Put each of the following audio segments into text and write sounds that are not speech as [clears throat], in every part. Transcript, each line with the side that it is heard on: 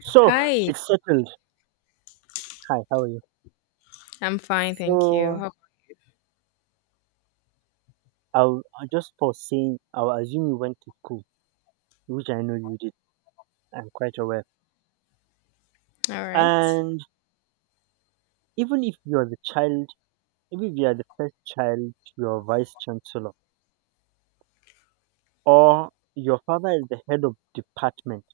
right: So
left: Hi,
right: it's settled. Hi, how are you?
left: I'm fine, thank you.
right: So
left: How-
right: I'll just for saying, I'll assume you went to school, which I know you did. I'm quite aware.
left: All right.
right: And even if you are the child, even if you are the first child, your vice chancellor, or your father is the head of department,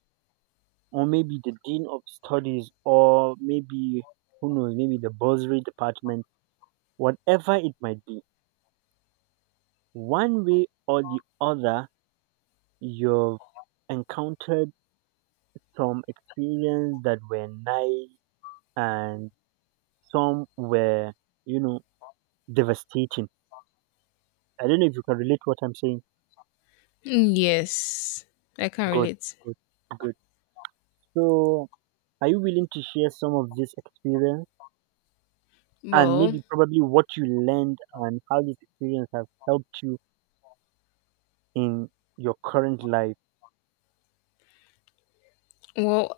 right: or maybe the dean of studies, or maybe who knows, maybe the bursary department, whatever it might be, one way or the other, you've encountered some experience that were nice and some were, you know, devastating. I don't know if you can relate what I'm saying.
left: Yes, I can
right: Good,
left: relate.
right: good, good. So, are you willing to share some of this experience and
left: Well,
right: maybe probably what you learned and how this experience has helped you in your current life?
left: well,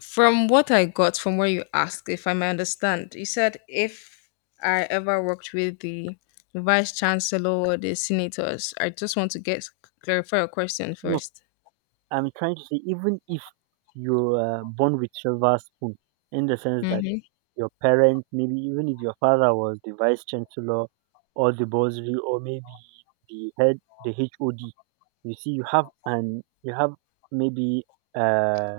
left: from what I got, from where you asked, if I may understand, you said if I ever worked with the vice chancellor or the senators, I just want to get clarify your question
right: No,
left: first.
right: I'm trying to say, even if you are born with silver spoon, in the sense that
left: Mm-hmm.
right: your parents, maybe even if your father was the vice chancellor or the bursary or maybe the head, the HOD, you see, you have maybe uh,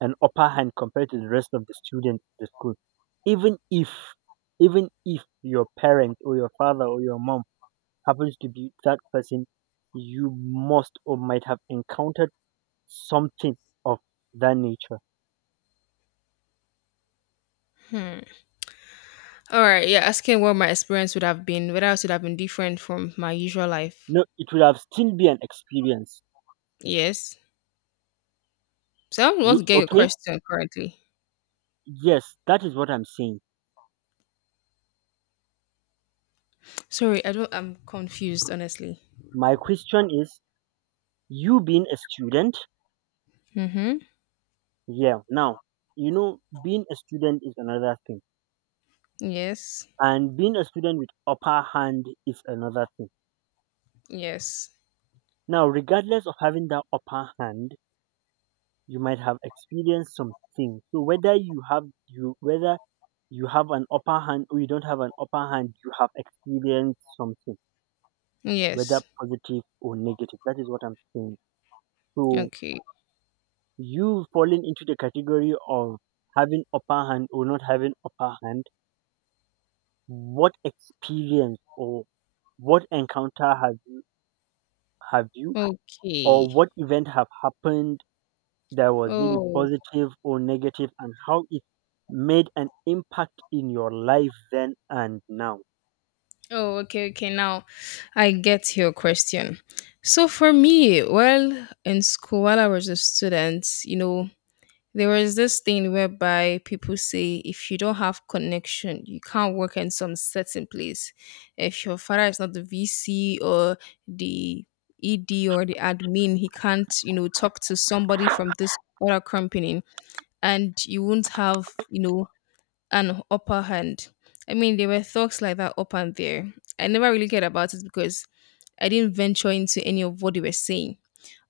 right: an upper hand compared to the rest of the students at the school. Even if even if your parent or your father or your mom happens to be that person you must or might have encountered something of that nature.
left: Hmm. All right. Yeah, asking what my experience would have been, whether it would have been different from my usual life.
right: No, it would have still be an experience.
left: Yes. So I want
right: You
left: to get your
right: okay?
left: question currently.
right: Yes, that is what I'm saying.
left: Sorry, I don't. I'm confused, honestly.
right: My question is you being a student,
left: Mm-hmm.
right: yeah. Now, you know, being a student is another thing.
left: Yes.
right: And being a student with upper hand is another thing.
left: Yes.
right: Now, regardless of having that upper hand, you might have experienced something. So whether you have you whether you have an upper hand or you don't have an upper hand, you have experienced something, whether
left: Yes.
right: positive or negative. That is what I'm saying. So
left: Okay.
right: you falling into the category of having upper hand or not having upper hand, what experience or what encounter have you or
left: Okay.
right: what event have happened that was maybe
left: Oh.
right: positive or negative and how it made an impact in your life then and now?
left: Oh. Okay. Okay. Now, I get your question. So for me, well, in school while I was a student, there was this thing whereby people say if you don't have connection, you can't work in some certain place. If your father is not the VC or the ED or the admin, he can't, talk to somebody from this other company and you won't have, an upper hand. I mean, there were thoughts like that up and there. I never really cared about it because I didn't venture into any of what they were saying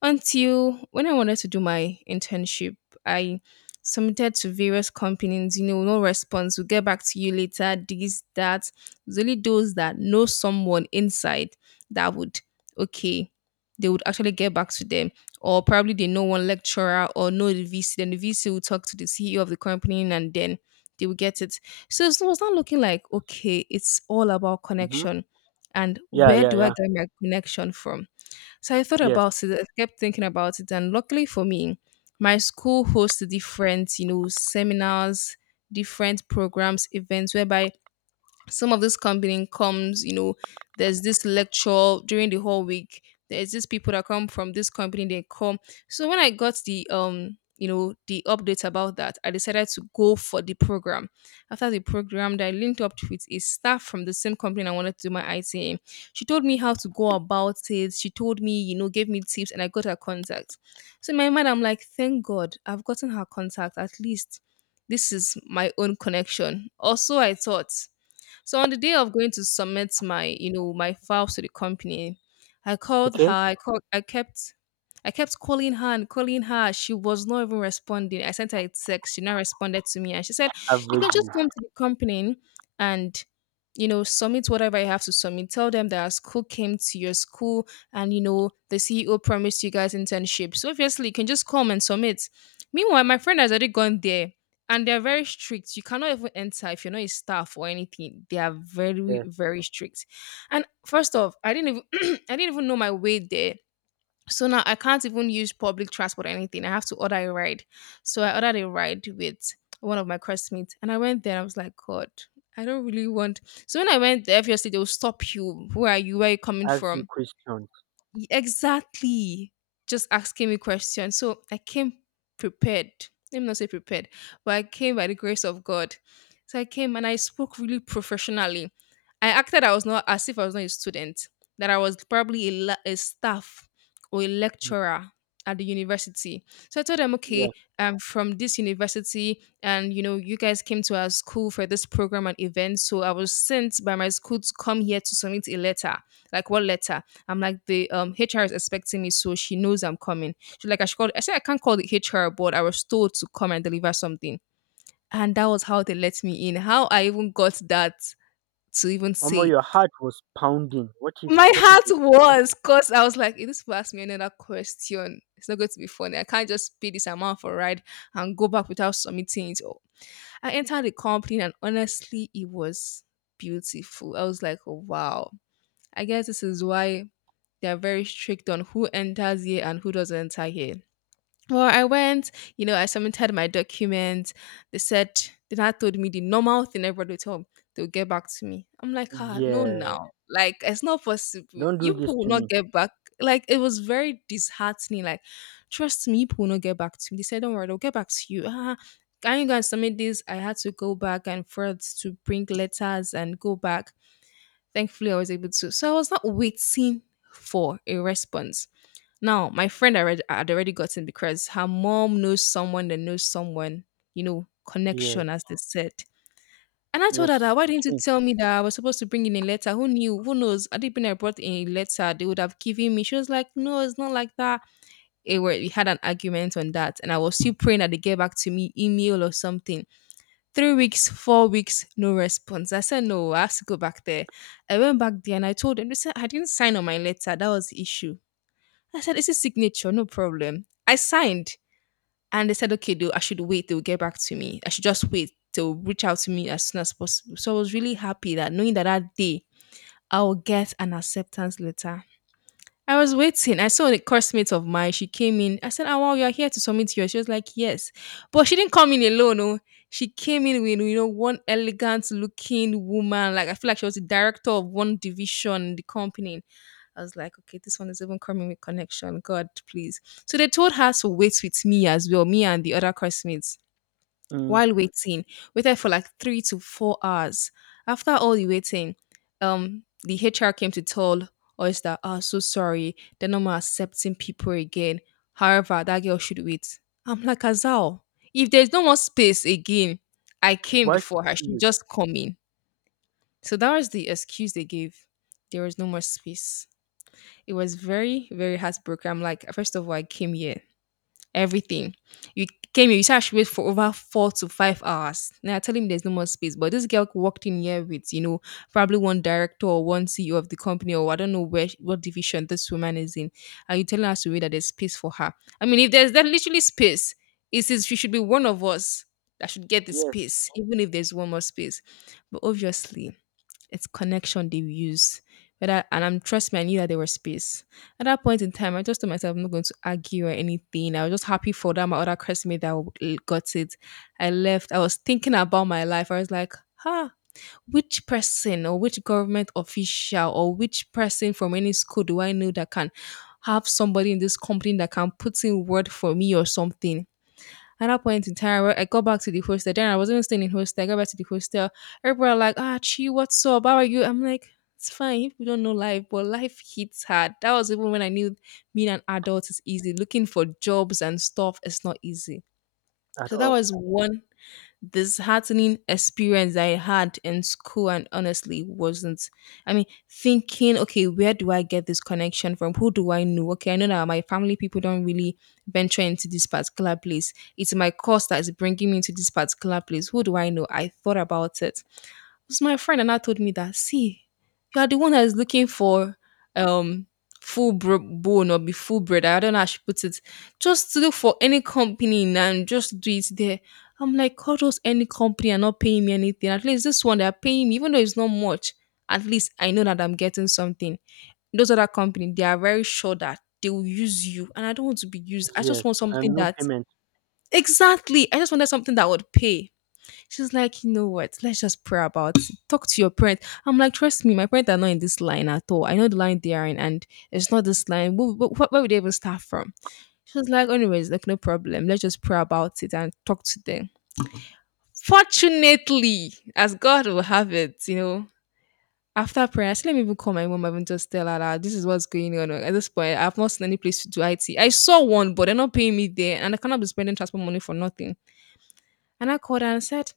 left: until when I wanted to do my internship, I submitted to various companies, no response. We'll get back to you later. This, that. It's only those that know someone inside that would, okay, they would actually get back to them. Or probably they know one lecturer or know the VC. Then the VC will talk to the CEO of the company and then they will get it. So it was not looking like, okay, it's all about
right: Hmm.
left: connection. And
right: Yeah,
left: where
right: yeah,
left: do I
right: yeah.
left: get my connection from? So I thought
right: Yes.
left: about it. I kept thinking about it, and luckily for me, my school hosts different, seminars, different programs, events whereby some of this company comes, there's this lecture during the whole week. There's these people that come from this company, they come. So when I got the the update about that, I decided to go for the program. After the program that I linked up with a staff from the same company I wanted to do my IT in. She told me how to go about it. She told me, gave me tips and I got her contact. So in my mind, I'm like, thank God I've gotten her contact. At least this is my own connection. Also, I thought so on the day of going to submit my, my files to the company, I called her.
right: Okay.
left: I called. I kept calling her and calling her. She was not even responding. I sent her a text. She not responded to me, and she said, "You can
right: Average.
left: just come to the company and." You know, submit whatever I have to submit. Tell them that our school came to your school and, the CEO promised you guys internship. So, obviously, you can just come and submit. Meanwhile, my friend has already gone there and they're very strict. You cannot even enter if you're not a staff or anything. They are very,
right: Yes.
left: very strict. And first off, I didn't even [clears throat] I didn't even know my way there. So now I can't even use public transport or anything. I have to order a ride. So I ordered a ride with one of my classmates. And I went there and I was like, God, I don't really want. So when I went there, obviously they'll stop you. Where are you? Where are you coming
right: Ask you
left: from?
right: questions.
left: Y- Exactly. Just asking me questions. So I came prepared. Let me not say prepared, but I came by the grace of God. So I came and I spoke really professionally. I acted I was not as if I was not a student, that I was probably a, la- a staff or a lecturer at the university. So I told them,
right: Yeah.
left: okay, I'm from this university, and you know, you guys came to our school for this program and event. So I was sent by my school to come here to submit a letter. Like what letter? I'm like, the HR is expecting me, so she knows I'm coming. She's like, I should call I said I can't call the HR, but I was told to come and deliver something. And that was how they let me in. How I even got that to even
right: Omo,
left: say.
right: your heart was pounding. What if
left: My
right: what if
left: heart
right: they,
left: was because I was like, if this people ask me another question, it's not going to be funny. I can't just pay this amount for a ride and go back without submitting it. Oh, I entered the company and honestly, it was beautiful. I was like, oh, wow. I guess this is why they're very strict on who enters here and who doesn't enter here. Well, I went, I submitted my documents. They said, they now told me the normal thing everybody told me, they'll get back to me. I'm like, ah, no,
right: yeah,
left: now. Like, it's not possible.
right: don't do
left: You
right: this
left: people will
right: to
left: not
right: me.
left: get back. Like, it was very disheartening. Like, trust me, people will not get back to me. They said, don't worry, they'll get back to you. Ah, can you guys submit this? I had to go back and forth to bring letters and go back. Thankfully, I was able to. So I was not waiting for a response. Now, my friend already had already gotten because her mom knows someone that knows someone,
right: Yes,
left: connection, as they said. And I told
right: yes,
left: her that why didn't you
right: okay.
left: tell me that I was supposed to bring in a letter? Who knew? Who knows? I didn't bring I brought in a letter, they would have given me. She was like, no, it's not like that. It, we had an argument on that, and I was still praying that they get back to me email or something 3 weeks, 4 weeks, no response. I said, no, I have to go back there. I went back there and I told them, they said, I didn't sign on my letter. That was the issue. I said, it's a signature, no problem. I signed and they said, okay, though, I should wait. They will get back to me. I should just wait. They'll reach out to me as soon as possible. So I was really happy that knowing that that day I will get an acceptance letter. I was waiting. I saw a coursemate of mine. She came in. I said, oh, wow, you're here to submit yours. She was like, yes. But she didn't come in alone. Oh. She came in with, one elegant looking woman. Like, I feel like she was the director of one division in the company. I was like, okay, this one is even coming with connection. God, please. So they told her to wait with me as well, me and the other classmates
right: Mm.
left: while waiting. Waited for like 3 to 4 hours. After all the waiting, the HR came to tell us that, oh, so sorry, they're not more accepting people again. However, that girl should wait. I'm like, Azal, if there's no more space again, I came
right: Why should
left: before her.
right: she
left: She
right: wait?
left: just come in. So that was the excuse they gave. There was no more space. It was very, very heartbroken. I'm like, first of all, I came here everything. You came here, you said I should wait for over 4 to 5 hours. Now I tell him there's no more space. But this girl walked in here with, probably one director or one CEO of the company, or I don't know where what division this woman is in. Are you telling us to wait that there's space for her? I mean, if there's that literally space, it says she should be one of us that should get the
right: Yes,
left: space, even if there's one more space. But obviously, it's connection they use. Whether and I'm trust me, I knew that there was space. At that point in time, I just told myself I'm not going to argue or anything. I was just happy for that my other classmate that w- got it. I left. I was thinking about my life. I was like, huh, which person or which government official or which person from any school do I know that can have somebody in this company that can put in word for me or something? At that point in time, where I got back to the hostel. Then I wasn't even staying in hostel. I got back to the hostel. Everybody like, ah, Chi, what's up? How are you? I'm like, it's fine. You people don't know life, but life hits hard. That was even when I knew being an adult is easy. Looking for jobs and stuff is not easy.
right: at
left: So that
right: all.
left: was one disheartening experience that I had in school and honestly wasn't. I mean, thinking, okay, where do I get this connection from? Who do I know? Okay, I know that my family people don't really venture into this particular place. It's my course that is bringing me to this particular place. Who do I know? I thought about it was my friend and I told me that, see, you are the one that is looking for um full bone or be full bread. I don't know how she puts it. Just look for any company and just do it there. I'm like, call those any company and not paying me anything. At least this one they're paying me, even though it's not much. At least I know that I'm getting something. Those other company, they are very sure that they will use you, and I don't want to be used. I
right: Yes.
left: just want
right: And
left: something
right: no
left: that
right: payment.
left: exactly. I just wanted something that would pay. She's like, you know what? Let's just pray about it. Talk to your parents. I'm like, trust me, my parents are not in this line at all. I know the line they are in, and it's not this line. Where would they even start from? She was like, anyways, like, no problem. Let's just pray about it and talk to them. Fortunately, as God will have it, you know, after prayer, I said, let me even call my mom and just tell her that this is what's going on. At this point, I've not seen any place to do IT. I saw one, but they're not paying me there, and I cannot be spending transport money for nothing. And I called her and said,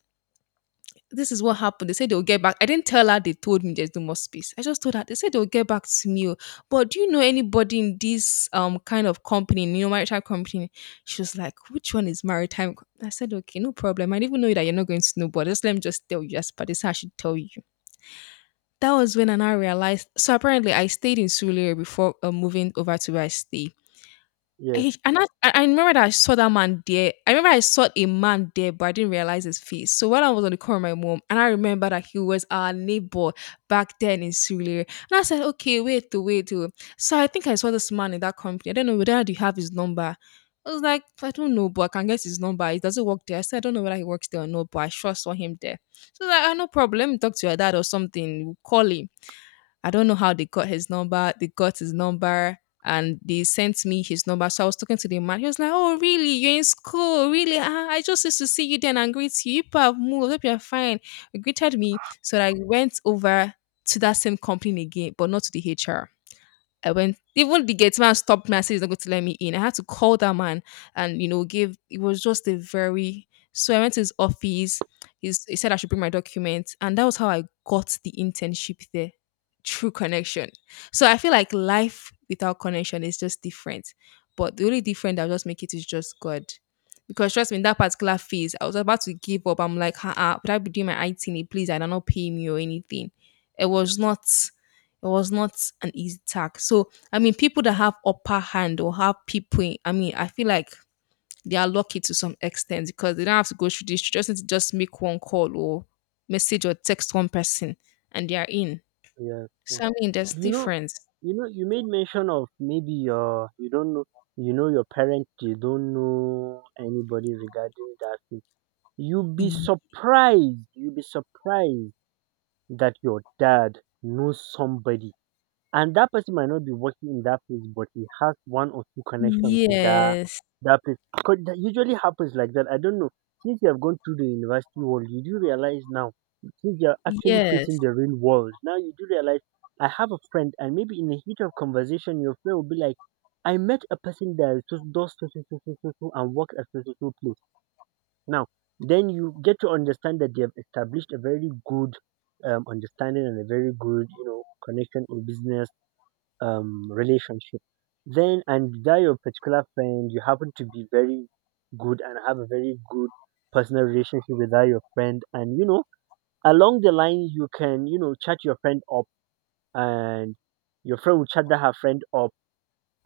left: this is what happened. They said they'll get back. I didn't tell her they told me there's no more space. I just told her they said they'll get back to me. Oh. But do you know anybody in this kind of company, you know, maritime company? She was like, which one is maritime? I said, okay, no problem. I didn't even know that you're not going to snowboard. Just let me just tell you just but this is how I should tell you. That was when I now realized. So apparently I stayed in Surulere before moving over to where I stay.
right: Yes,
left: And I remember that I saw that man there. I remember I saw a man there, but I didn't realize his face. So when I was on the call with my mom, and I remember that he was our neighbor back then in Surrey, and I said, "Okay, wait to wait to." So I think I saw this man in that company. I don't know whether you have his number. I was like, I don't know, but I can get his number. He doesn't work there. I said, I don't know whether he works there or not, but I sure saw him there. So I was like, "Ah, no problem. Let me talk to your dad or something. We'll call him." I don't know how they got his number. They got his number and they sent me his number. So I was talking to the man. He was like, oh, really? You're in school? Really? Ah, I just used to see you then and greet you. You people have moved. Hope you're fine. He greeted me. So I went over to that same company again, but not to the HR. I went. Even the gate man stopped me and said he's not going to let me in. I had to call that man and you know give. It was just a very. So I went to his office. He said I should bring my documents, and that was how I got the internship there. True connection. So I feel like life without connection is just different. But the only different that will just make it is just God. Because trust me, in that particular phase, I was about to give up. I'm like, uh-uh, would I be doing my IT? Please, I don't know, pay me or anything. It was not. It was not an easy task. So, I mean, people that have upper hand or have people, I mean, I feel like they are lucky to some extent because they don't have to go through this. You just need to just make one call or message or text one person and they are in.
right: yes, yes.
left: So, I mean, there's
right: You know
left: difference.
right: you know you made mention of maybe your you don't know, you know, your parents. You don't know anybody regarding that thing. You'd be
left: Y-
right: surprised. You'd be surprised that your dad knows somebody and that person might not be working in that place but he has one or two connections to
left: Yes.
right: that place, because that usually happens like that. I don't know, since you have gone through the university world, you do realize now, since you're actually
left: Yes.
right: facing the real world now, you do realize. I have a friend, and maybe in the heat of conversation, your friend will be like, I met a person that does so so so so so so so, and worked at so so so place. Now then you get to understand that they have established a very good, understanding, and a very good, you know, connection or business, relationship then, and that your particular friend, you happen to be very good and have a very good personal relationship with that your friend. And you know, along the line, you can, you know, chat your friend up, and your friend will chat that her friend up,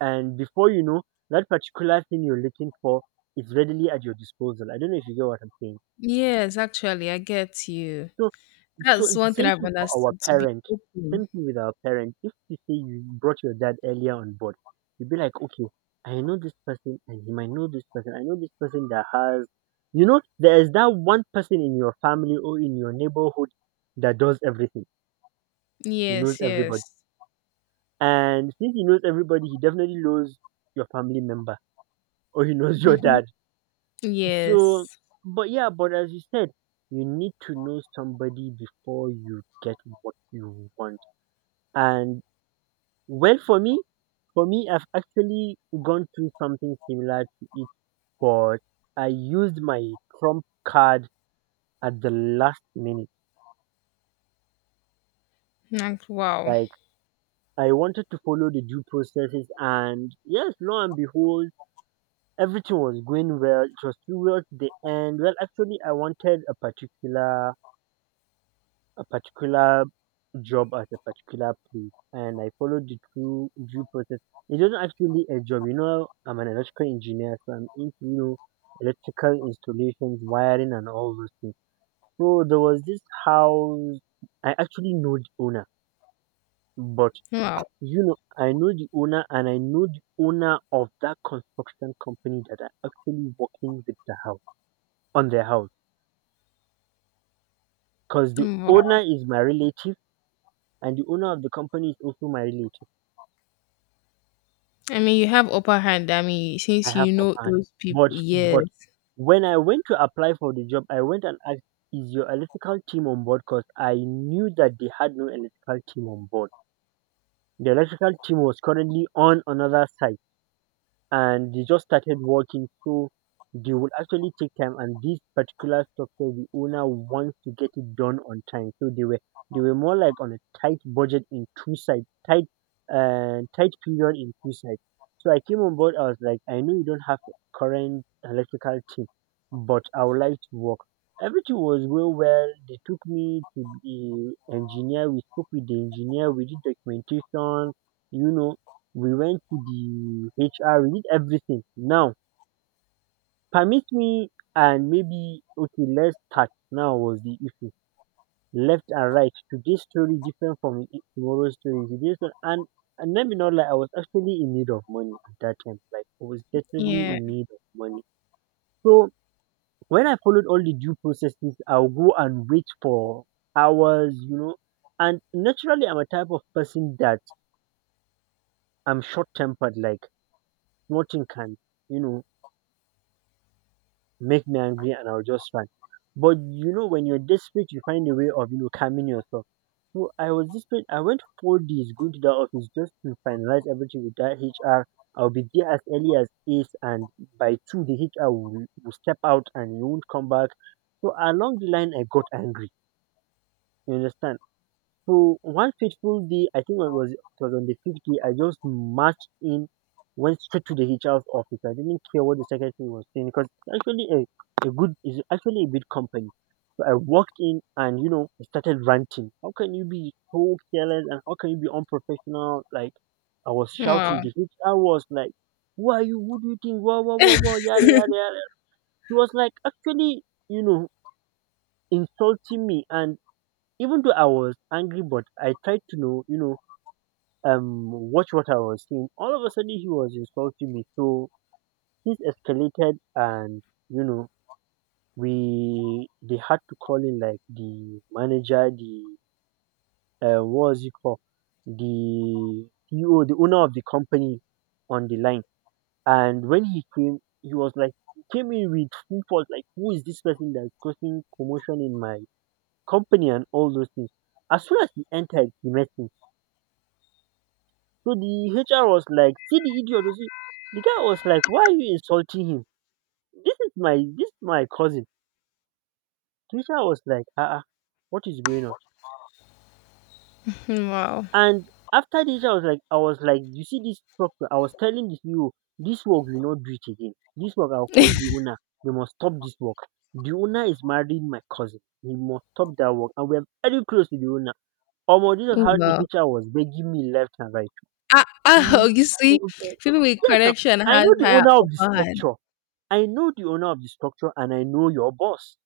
right: and before you know, that particular thing you're looking for is readily at your disposal. I don't know if you get what I'm saying.
left: Yes, actually, I get you.
right: So so
left: That's
right: it's the
left: one thing
right: same
left: I've
right: thing for our
left: understood to be
right: parent. Same
left: open.
right: thing with our parent. If you say you brought your dad earlier on board, you'd be like, okay, I know this person and he might know this person. I know this person that has, you know, there is that one person in your family or in your neighborhood that does everything. He knows
left: Yes, yes.
right: everybody. And since he knows everybody, he definitely knows your family member, or he knows [laughs] your
left: Hmm.
right: dad. So,
left: Yes.
right: but yeah, but as you said, you need to know somebody before you get what you want. And well, for me, I've actually gone through something similar to it, but I used my trump card at the last minute.
left: Like, wow.
right: Like, I wanted to follow the due processes, and yes, lo and behold, everything was going well. It was towards the end. Well, actually, I wanted a particular job at a particular place, and I followed the due process. It wasn't actually a job. You know, I'm an electrical engineer, so I'm into, you know, electrical installations, wiring and all those things. So there was this house, I actually know the owner, but
left: Wow.
right: you know, I know the owner and I know the owner of that construction company that are actually working with the house on their house. Because the owner
left: Wow.
right: is my relative and the owner of the company is also my relative.
left: I mean, you have upper hand. I mean,
right: I
left: since
right: have
left: you know
right: upper hand.
left: those people,
right: But
left: yes,
right: but when I went to apply for the job, I went and asked, "Is your electrical team on board?" Because I knew that they had no electrical team on board. The electrical team was currently on another site and they just started working. So they will actually take time, and this particular structure, the owner wants to get it done on time. So they were more like on a tight budget in two sides, tight, tight period in two sides. So I came on board. I was like, I know you don't have a current electrical team, but I would like to work. Everything was going well. They took me to the engineer. We spoke with the engineer. We did documentation. You know, we went to the HR, we did everything. Now, permit me and maybe, okay, let's start. Now was the issue. Left and right. Today's story different from tomorrow's story. Today's one, and let me not lie, I was actually in need of money at that time. Like, I was definitely
left: yeah.
right: in need of money. So when I followed all the due processes, I'll go and wait for hours, you know. And naturally, I'm a type of person that I'm short tempered. Like, nothing can, you know, make me angry and I'll just rant. But you know, when you're desperate, you find a way of, you know, calming yourself. So I was desperate. I went 4 days going to the office just to finalize everything with that HR. I'll be there as early as eight, and by two the HR will step out and he won't come back. So along the line, I got angry. You understand? So one fateful day, I think it was on the fifth day, I just marched in, went straight to the HR's office. I didn't care what the secretary was saying, because it's actually a good is actually a big company. So I walked in, and you know, I started ranting. How can you be so careless and how can you be unprofessional? Like, I was shouting.
left: Wow,
right: The HR was like, "Who are you? Who do you think? Whoa, whoa, whoa, whoa! Yada yada yada." He was like actually, you know, insulting me. And even though I was angry, but I tried to know, you know, watch what I was saying. All of a sudden, he was insulting me. So things escalated, and you know, we they had to call in like the manager, the what was it called, the CEO, the owner of the company, on the line. And when he came, he was like, he came in with full force, like who is this person that's causing commotion in my company and all those things. As soon as he entered, he met me. So the HR was like, "See the idiot you see." The guy was like, "Why are you insulting him? This is my cousin." The HR was like, "Ah, ah, what is going on?"
left: wow.
right: And after, the HR was like, I was like, "You see this problem?" I was telling the CEO, "This work will not do it again. This work, I'll call the
left: [laughs]
right: owner. They must stop this work. The owner is marrying my cousin. He must stop that work, and we're very close to the owner." Omo, this is
left: Oh,
right: how the
left: wow.
right: HR was begging me left and right.
left: Ah,
right: Mm, mm,
left: ah, you see,
right: mm.
left: people with
right: Yes, now
left: connection
right: I
left: has
right: know the
left: higher
right: owner of the
left: upper hand.
right: structure. I know the owner of the structure and I know your boss.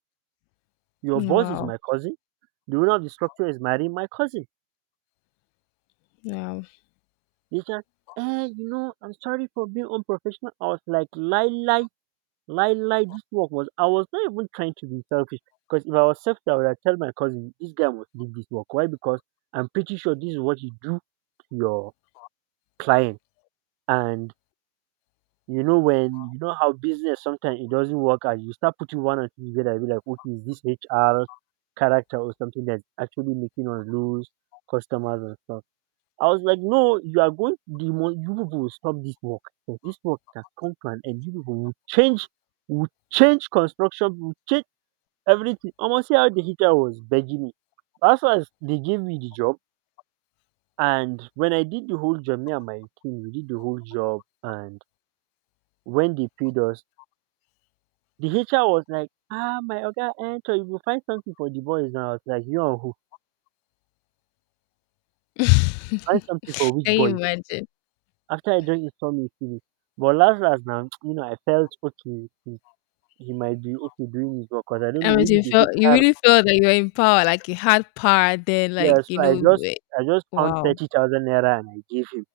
right: Your boss is
left: Wow,
right: my cousin. The owner of the structure is marrying my cousin.
left: wow.
right: They said, eh, you know, I'm sorry for being unprofessional. I was like, lie, lie, lie, lie. This work was, I was not even trying to be selfish. Because if I was selfish, I would have tell my cousin, this guy must leave this work. Why? Because I'm pretty sure this is what you do to your client. And When you know how business sometimes it doesn't work out, you start putting one and two together, you be like, okay, is this HR character or something that's actually making us lose customers and stuff? I was like, no, you are going to demo- you people will stop this work. So this work can come to an end. You people will change construction, will change everything. Almost see how the heater was begging me. As far as they gave me the job and when I did the whole job, me and my team, we did the whole job and when they paid us, the HR was like, "Ah, my oga enter, you will find something for the boys now." I was like, "You and who? Find
left: [laughs]
right: something for which
left: Can you
right: boys?"
left: imagine?
right: After I don't insult me finish. But last last now, [tsk] I felt okay. He might be okay doing his work because I don't know.
left: I mean,
right: Maybe
left: you
right: the
left: felt you
right: HR.
left: really felt that you were in power, like you had power. Then,
right: Yeah,
left: like you
right: so I
left: know,
right: just
left: you
right: I just
left: were-
right: found
left: wow,
right: 30,000 naira and I gave him,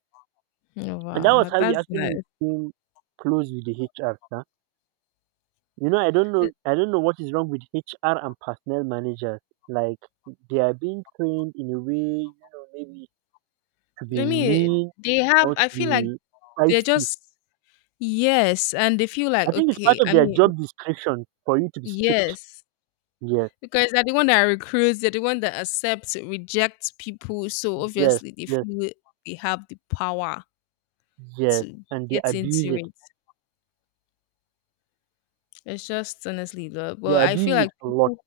right: and that was
left: wow,
right: how we
left: that's
right: actually
left: nice.
right: became close with the HR, sir. You know, I don't know. I don't know what is wrong with HR and personnel managers. Like they are being trained in a way, maybe to be
left: I mean,
right: mean
left: they have.
right: or to
left: I feel like
right: be
left: they're
right: feisty.
left: just yes, and they feel like
right: I think it's part
left: okay.
right: of
left: I
right: their
left: mean,
right: job description for you to be strict.
left: yes,
right: Yes,
left: because they're the one that recruits, they're the one that accepts, rejects people. So
right: yes,
left: obviously they
right: yes,
left: feel they have the power
right: yes.
left: to
right: And they
left: get
right: abuse
left: into
right: it.
left: it. It's just honestly the
right: They
left: but I feel
right: abuse it
left: like
right: a lot.
left: people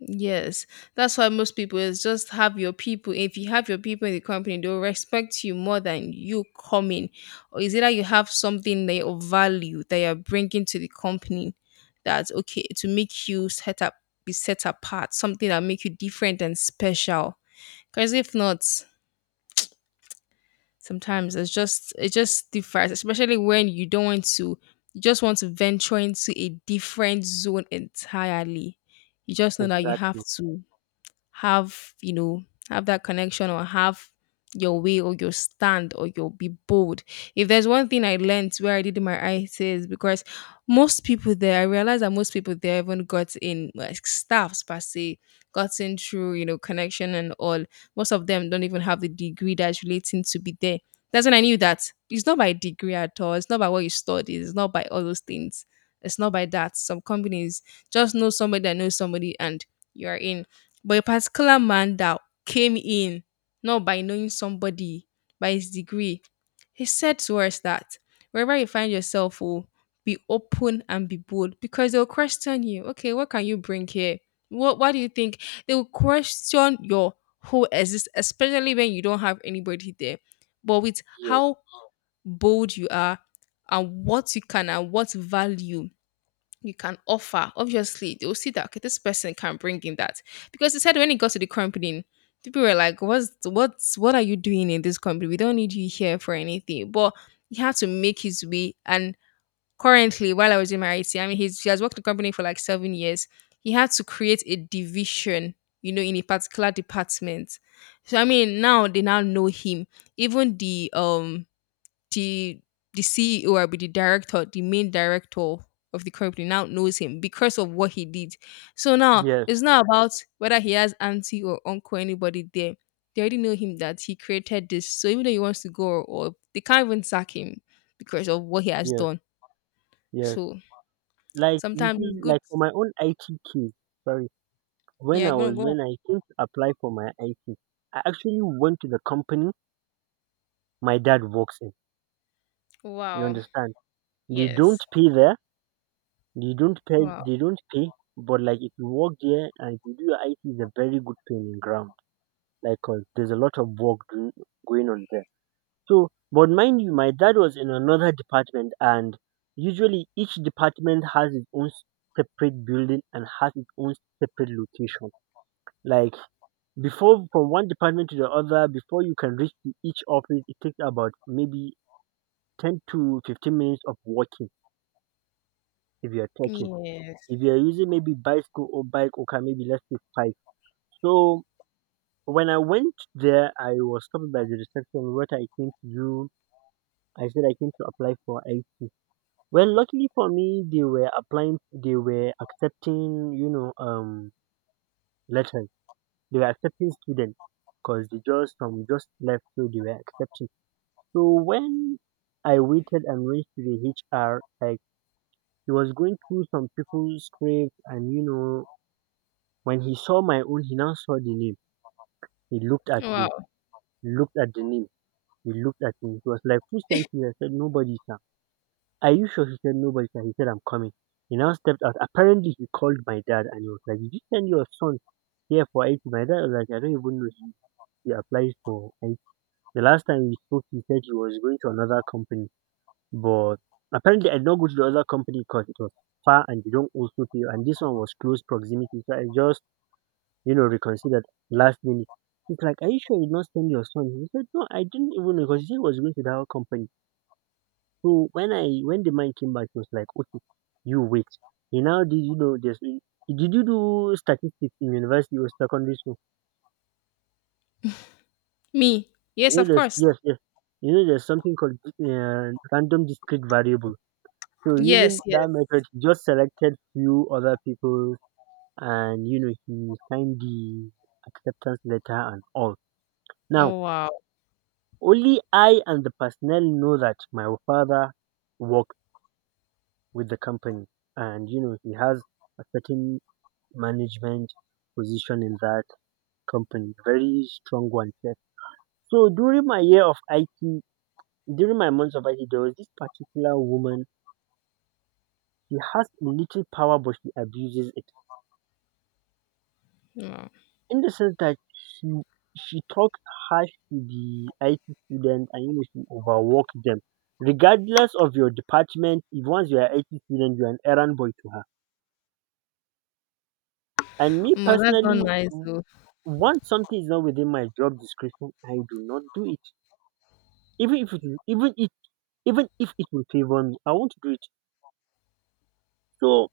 left: yes. That's why most people is just have your people. If you have your people in the company, they'll respect you more than you coming. Or is it that you have something that of value that you're bringing to the company that's okay to make you set up be set apart, something that make you different and special. Because if not, sometimes it's just it just differs, especially when you don't want to you just want to venture into a different zone entirely. You just know that you have
right: Exactly.
left: to have you know have that connection or have your way or your stand or you'll be bold if there's one thing I learned where I did my ICs because most people there I realized that most people there haven't got in like staffs per se gotten through you know connection and all. Most of them don't even have the degree that's relating to be there. That's when I knew that it's not by degree at all. It's not by what you studied. It's not by all those things. It's not by that. Some companies just know somebody that knows somebody and you are in. But a particular man that came in, not by knowing somebody, by his degree, he said to us that wherever you find yourself, oh, be open and be bold because they'll question you. Okay, what can you bring here? What do you think? They will question your whole existence, especially when you don't have anybody there. But with
right: Yes,
left: how bold you are and what you can and what value you can offer, obviously they will see that okay, this person can bring in that. Because he said when he got to the company, people were like, what are you doing in this company? We don't need you here for anything. But he had to make his way and currently while I was in my IT, I mean he has worked in the company for like 7 years. He had to create a division, you know, in a particular department. So I mean now they now know him. Even the the the CEO or be the director, the main director of the company now knows him because of what he did. So now
right: yes,
left: it's not about whether he has auntie or uncle, anybody there. They already know him that he created this. So even though he wants to go or they can't even sack him because of what he has
right: yes,
left: done.
right: yes.
left: So
right: Like you
left: sometimes it's
right: see,
left: good.
right: like for my own IT case, sorry, when
left: Yeah,
right: I
left: gonna
right: was
left: go.
right: when I came to apply for my IT, I actually went to the company my dad works in. You
left: Wow.
right: understand? They don't
left: Yes.
right: pay there. They don't pay
left: Wow.
right: they don't pay, but like if you work there and if you do your IT it's a very good training ground. Like 'cause there's a lot of work going on there. So but mind you my dad was in another department and usually each department has its own separate building and has its own separate location. Like before from one department to the other, before you can reach to each office it takes about maybe 10 to 15 minutes of walking if you're taking.
left: Yes.
right: If you're using maybe bicycle or bike, okay, maybe let's say five. So when I went there, I was stopped by the reception. What I came to do, I said I came to apply for IT. Well, luckily for me, they were accepting, letters. They were accepting students because they just some just left, so they were accepting. So when I waited and went to the HR, like he was going through some people's scripts, and when he saw my own, he now saw the name. He looked at me,
left: Wow.
right: looked at the name, he looked at me. He was like, "Who sent you?" I said, "Nobody, sir." "Are you sure?" He said, "Nobody, sir." He said, "I'm coming." He now stepped out. Apparently, he called my dad and he was like, "Did you send your son here for IT?" My dad was like, "I don't even know he applies for IT. The last time we spoke, he said he was going to another company," but apparently, I did not go to the other company because it was far and they don't also pay. And this one was close proximity. So I just reconsidered last minute. He's like, "Are you sure you did not send your son?" He said, "No, I didn't even know because he was going to that company." So when the man came back, he was like, "Okay, you wait." He now did you know this did you do statistics in university or secondary school?
left: Me.
right: You
left: Yes,
right: know
left: of
right: there's
left: course.
right: yes, yes. You know there's something called random discrete variable. So
left: Yes,
right: using
left: yes.
right: that method, he just selected few other people and he signed the acceptance letter and all. Now
left: Oh, wow.
right: only I and the personnel know that my father worked with the company and he has a certain management position in that company, very strong one sef. So during my year of IT, during my months of IT, there was this particular woman. She has a little power, but she abuses it,
left: Wow.
right: in the sense that she talks harsh to the IT students and she overworked them. Regardless of your department, if once you are IT student, you are an errand boy to her. And me
left: Well, that's not
right: personally,
left: nice
right: w-
left: though.
right: once something is not within my job description, I do not do it. Even if it is- even if Even if it will favor me, I won't do it. So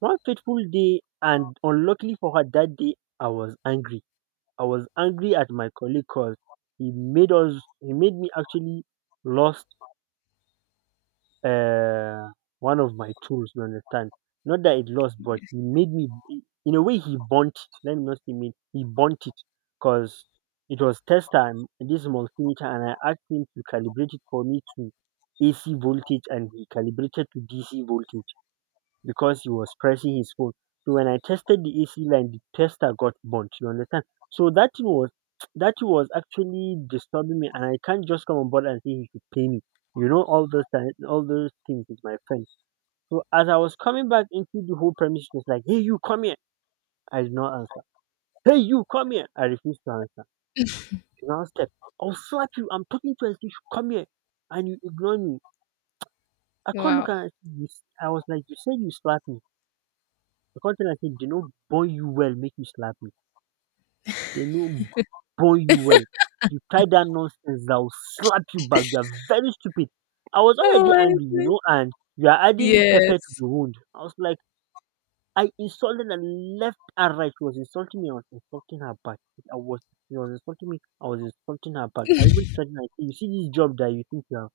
right: one fateful day, and unluckily for her that day, I was angry. I was angry at my colleague cause he made me actually lost Uh, one of my tools, you understand. Not that it lost but he made me, in a way he burnt it. Let me not say made, he burnt it cause it was test time this multimeter and I asked him to calibrate it for me to AC voltage and he calibrated to DC voltage because he was pressing his phone. So when I tested the AC line, the tester got burnt. You understand? So that thing was [tsk] that thing was actually disturbing me, and I can't just come on board and say he should pay me. All those things with my friend. So as I was coming back into the whole premise, she was like, "Hey, you come here." I did not answer. "Hey, you come here." I refused to answer. She now stepped. "I'll slap you. I'm talking to her. You should come here, and you ignore me. I can't look at
left: Wow.
right: her." I was like, "You said you slapped me." The say I say they no born you well make you slap me, they no born you well. If you try that nonsense I will slap you back, you are very stupid. I was
left: Oh
right: already
left: my
right: angry
left: god.
right: and you are adding pepper to
left: Yes.
right: the wound. I was like I insulted her left and right. She was insulting me, I was insulting her back. I was she was insulting me, I was insulting her back. I even threatened. Ten her say you see this job that you think you have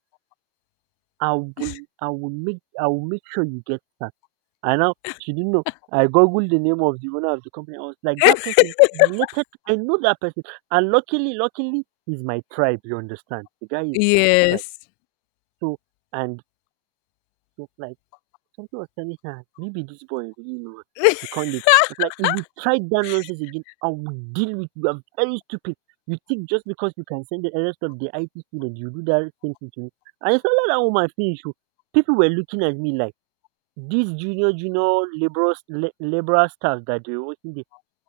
right: I will I will make sure you get sacked. I now she didn't know. I googled the name of the owner of the company. I was like, that person is related. I know that person, and luckily, he's my tribe. You understand? The guy is my tribe.
left: Yes.
right: So, and she was like, something was telling her, maybe this boy, really know, you
left: [laughs]
right: can't. It's like if you try that nonsense again, I will deal with you. You are very stupid. You think just because you can send the rest of the IT student, you do that same thing to me? And it's not like that woman finish, oh. People were looking at me like. These junior laborers liberal staff that they were working there,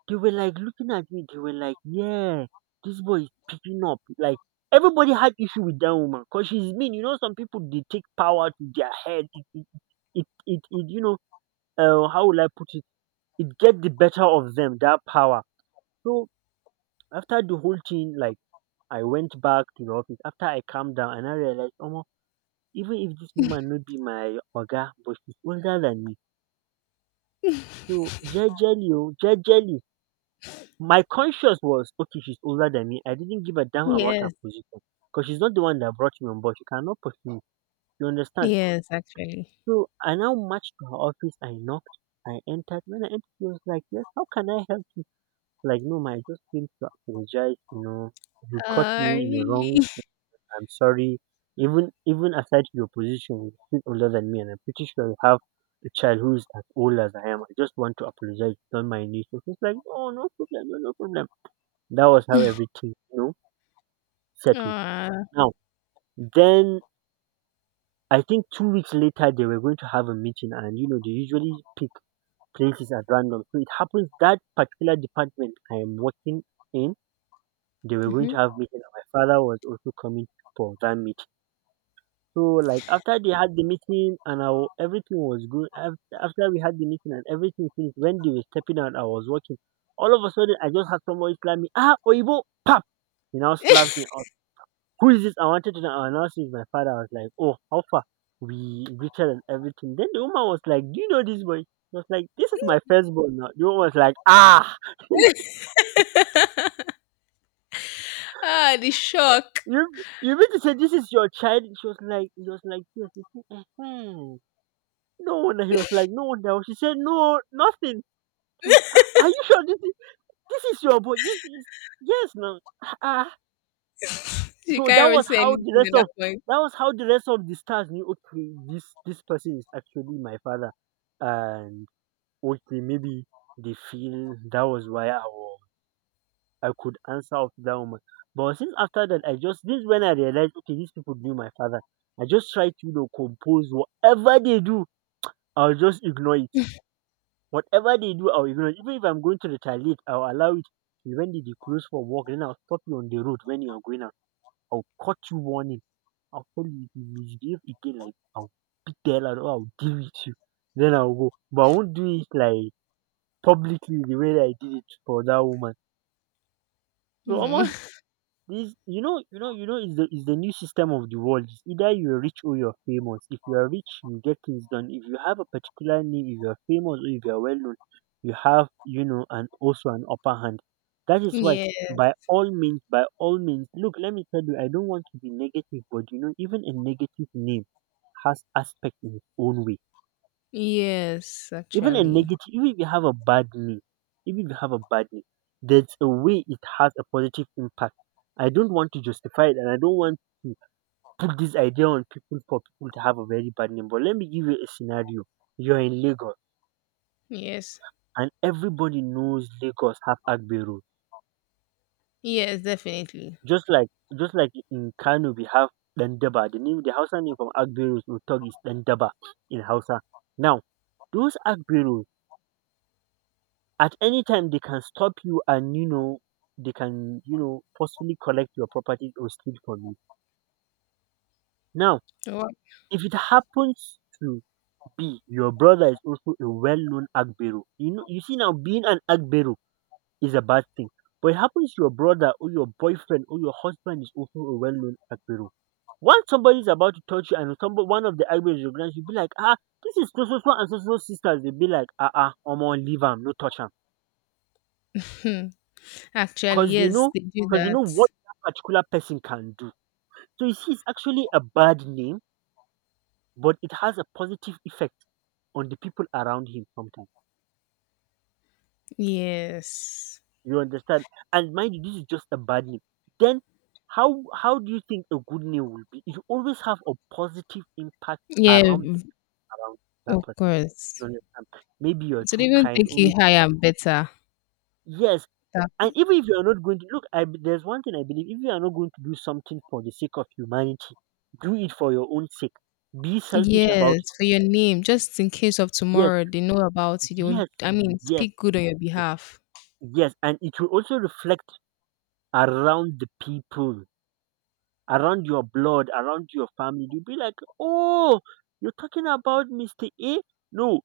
right: they were like looking at me. They were like, "Yeah, this boy is picking up." Like everybody had issue with that woman because she's mean. You know, some people they take power to their head. It how will I put it? It get the better of them, that power. So after the whole thing, like I went back to the office after I calmed down and I realized, oh, even if this woman not be my oga, but she's older than me. So jejely oh, jejely. My conscience was okay, she's older than me. I didn't give a damn about her
left: Yes,
right: position because she's not the one that brought me on board. She cannot pursue me. You understand?
left: yes, actually.
right: So I now marched to her office. I knocked. I entered. When I entered, she was like, "Yes, how can I help you?" Like, "No, ma, I just came to apologize. You know, you caught
left: Ah,
right: me in the
left: really?
right: wrong, I'm sorry. Even aside to your position, you're still older than me, and I'm pretty sure you have a child who's as old as I am. I just want to apologize. Don't mind me." So he's like, "Oh, no problem, no problem." That was how
left: [laughs]
right: everything, settled.
left: Uh,
right: Now, then I think 2 weeks later they were going to have a meeting, and they usually pick places at random. So it happens that particular department I am working in, they were going to
left: mhm.
right: have meeting, and my father was also coming for that meeting. So like after they had the meeting and everything was good. After we had the meeting and everything finished, when they were stepping out, I was watching. All of a sudden, I just had somebody slap me. Ah, Oibo, pop! He now slapped me. Out. Who is this? I wanted to know. I now see it's my father. I was like, oh, how far? We greeted and everything. Then the woman was like, do you know this boy? I was like, this is my firstborn now. The woman was like, ah,
left: Ah, the shock.
right: you you mean to say this is your child? She was like, yes. It's me. No, and he was like, no, no. She said, no, nothing. Ah, are you sure this is your boy? Yes, yes, yes, no. Ah,
left: [laughs] She
right: so that
left: can't even
right: was
left: say
right: how the
left: anything
right: rest
left: at that
right: of
left: point.
right: that was how the rest of the stars knew. Okay, this person is actually my father, and okay, maybe they feel that was why I could answer of that woman. But since after that, I just this is when I realized, okay, these people knew my father. I just try to compose whatever they do. I'll just ignore it. Whatever they do, I'll ignore it. Even if I'm going to retaliate, I'll allow it when they close for work. Then I'll stop you on the road when you're going out. I'll cut you warning. I'll tell you if you misbehave again, like I'll beat the hell out or I'll deal with you. Then I'll go. But I won't do it like publicly the way that I did it for that woman. So
left: Mm.
right: almost
left: [laughs]
right: this, is the new system of the world. It's either you're rich or you're famous. If you are rich, you get things done. If you have a particular name, if you are famous or if you are well known, you have, and also an upper hand. That is why,
left: Yes,
right: by all means, look. Let me tell you, I don't want to be negative, but even a negative name has aspect in its own way.
left: yes,
right: even a
left: actually.
right: negative even if you have a bad knee Even if you have a bad knee, there's a way it has a positive impact. I don't want to justify it, and I don't want to put this idea on people for people to have a very bad name. But let me give you a scenario. You're in Lagos,
left: Yes,
right: and everybody knows Lagos have Agbe road.
left: yes, definitely.
right: Just like just like in Kano, we have Dandaba. The Hausa name from Agbe road is Utog, is Dandaba in Hausa. Now, those agbe, at any time they can stop you, and they can, forcefully collect your property or steal from you. Now,
left: Wha-
right: if it happens to be your brother is also a well-known agbero, you see, now being an agbero is a bad thing. But it happens to your brother or your boyfriend or your husband is also a well-known agbero. Once somebody is about to touch you, and somebody, one of the agberos recognize you, be like, ah, this is so so so and so so so, sisters, they be like, ah ah, omo leave am, no touch am.
left: hmm, actually,
right: 'Cause they
left: yes,
right: know,
left: they do
right: cause they
left: that.
right: know what that particular person can do. So you see, it's actually a bad name, but it has a positive effect on the people around him sometimes.
left: Yes.
right: You understand? And mind you, this is just a bad name. Then how do you think a good name will be? It will always have a positive impact
left: Yeah,
right: around the around that
left: of
right: person. You
left: course.
right: understand? Maybe you're
left: So they
right: too
left: even
right: kind,
left: think
right: or
left: you
right: maybe.
left: higher and better.
right: Yes.
left: That,
right: And even if you are not going to look, there's one thing I believe: if you are not going to do something for the sake of humanity, do it for your own sake. Be selfish about
left: yes,
right: it.
left: for your name, just in case of
right: Yes,
left: tomorrow, they know about you. They won't,
right: yes,
left: I mean,
right: yes,
left: speak good on your
right: yes,
left: behalf.
right: yes, and it will also reflect around the people, around your blood, around your family. You'll be like, oh, you're talking about Mister A. No,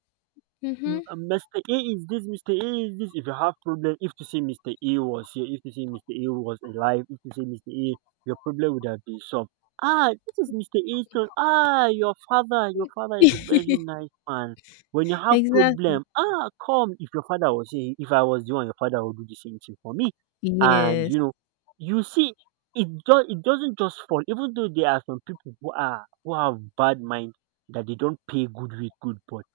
left: Mm-hmm.
right: Mr. A is this, Mr. A is this. If you have problem, if to say Mr. A was here, if to say Mr. A was alive, if to say Mr. A, your problem would have been solved. Ah, this is Mr. A's son. Ah, your father is a very
left: [laughs]
right: nice man. When you have
left: Exactly.
right: problem, ah, come. If your father was here, if I was the one, your father would do the same thing for me. And
left: Yes.
right: you see, it doesn't just fall. Even though there are some people who have bad mind that they don't pay good with good, but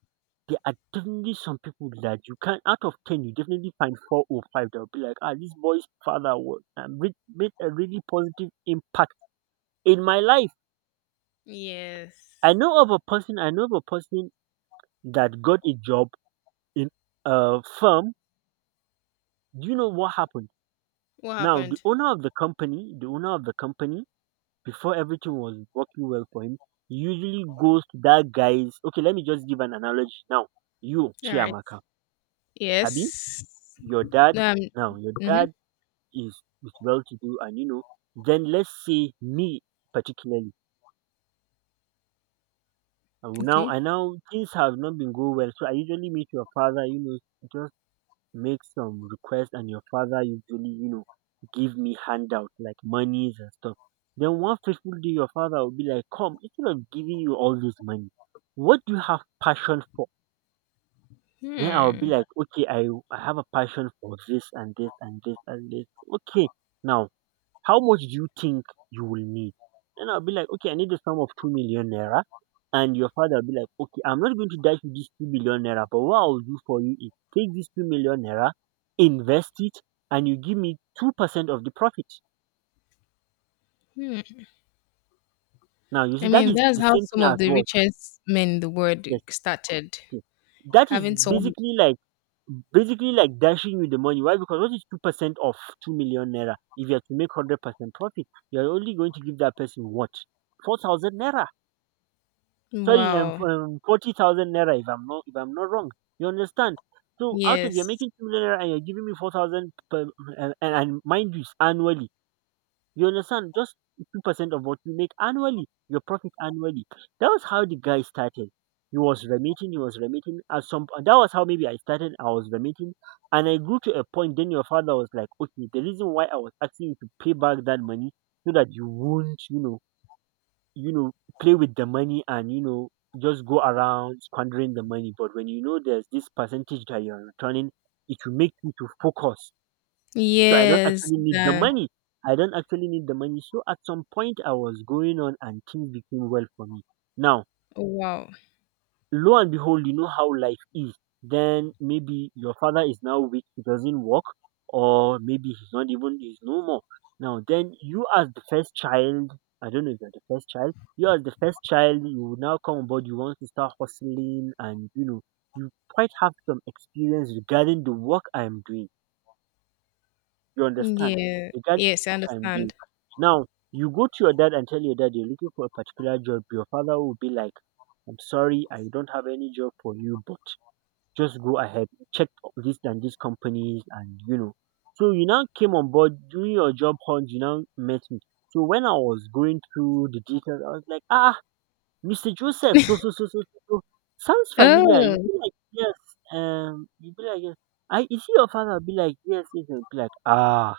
right: there are definitely some people that you can, out of 10, you definitely find four or five that will be like, ah, this boy's father was, made a really positive impact in my life.
left: Yes.
right: I know of a person that got a job in a firm. Do you know what happened?
left: What
right: Now,
left: happened?
right: the owner of the company, before everything was working well for him, usually goes to that guy's. Okay, let me just give an analogy now. You,
left: All right.
right: Chiamaka, Abi,
left: Yes.
right: your dad,
left: Um.
right: now your
left: Mhm.
right: dad is is well to do, and then let's say me particularly, and now
left: Okay.
right: and now things have not been going well. So I usually meet your father, just make some request, and your father usually, give me handout like monies and stuff. Then one fateful day your father will be like, come, instead of giving you all this money, what do you have passion for? Then I'll be
left: Hmm.
right: like, okay, I have a passion for this and this and this and this. Okay, now, how much do you think you will need? Then I'll be like, okay, I need the sum of 2 million naira. And your father will be like, okay, I'm not going to dash you this 2 million naira, but what I'll do for you is take this 2 million naira, invest it, and you give me 2% of the profit.
left: Hmm.
right: Now, you see,
left: I
right: that
left: mean,
right: is
left: that's
right: the
left: how
right: same thing
left: some of
right: as
left: the
right: what?
left: richest men in the world
right: Yes.
left: started
right: Okay. That is
left: having so.
right: basically like dashing you the money. Why? Because what is 2% of 2 million naira? If you are to make 100% profit, you are only going to give that person what? 4,000 naira. Sorry,
left: Wow.
right: 40,000 naira. If I'm not wrong, you understand. So out of you're
left: Yes.
right: making 2 million naira and you're giving me 4,000 per, and mind you, it's annually. You understand? Just 2% of what you make annually, your profit annually. That was how the guy started. He was remitting. And that was how maybe I started. I was remitting, and I grew to a point. Then your father was like, okay, the reason why I was asking you to pay back that money, so that you won't, you know play with the money, and just go around squandering the money. But when, there's this percentage that you're returning, it will make you to focus. so i don't
left: Yes.
right: actually need the
left: Then.
right: money I don't actually need the money. So at some point I was going on and things became well for me now.
left: Wow.
right: Lo and behold, you know how life is. Then maybe your father is now weak, he doesn't work, or maybe he's not even he's no more. Now, then you as the first child, I don't know if you're the first child, you as the first child you will now come on board. You want to start hustling, and you quite have some experience regarding the work I'm doing. You understand?
left: Yeah.
right: Regarding
left: Yes, I
right: work I'm doing.
left: understand.
right: Now, you go to your dad and tell your dad you're looking for a particular job. Your father will be like, I'm sorry, I don't have any job for you, but just go ahead, check this and these companies, and you know. So you now came on board during your job hunt. You now met me. So when I was going through the details, I was like, ah, Mr. Joseph, so so so so so, so. Sounds familiar. You
left: Oh,
right: be like, yes. You be like, yes. I is he your father? I'll be like, yes, yes. I'll be like, ah,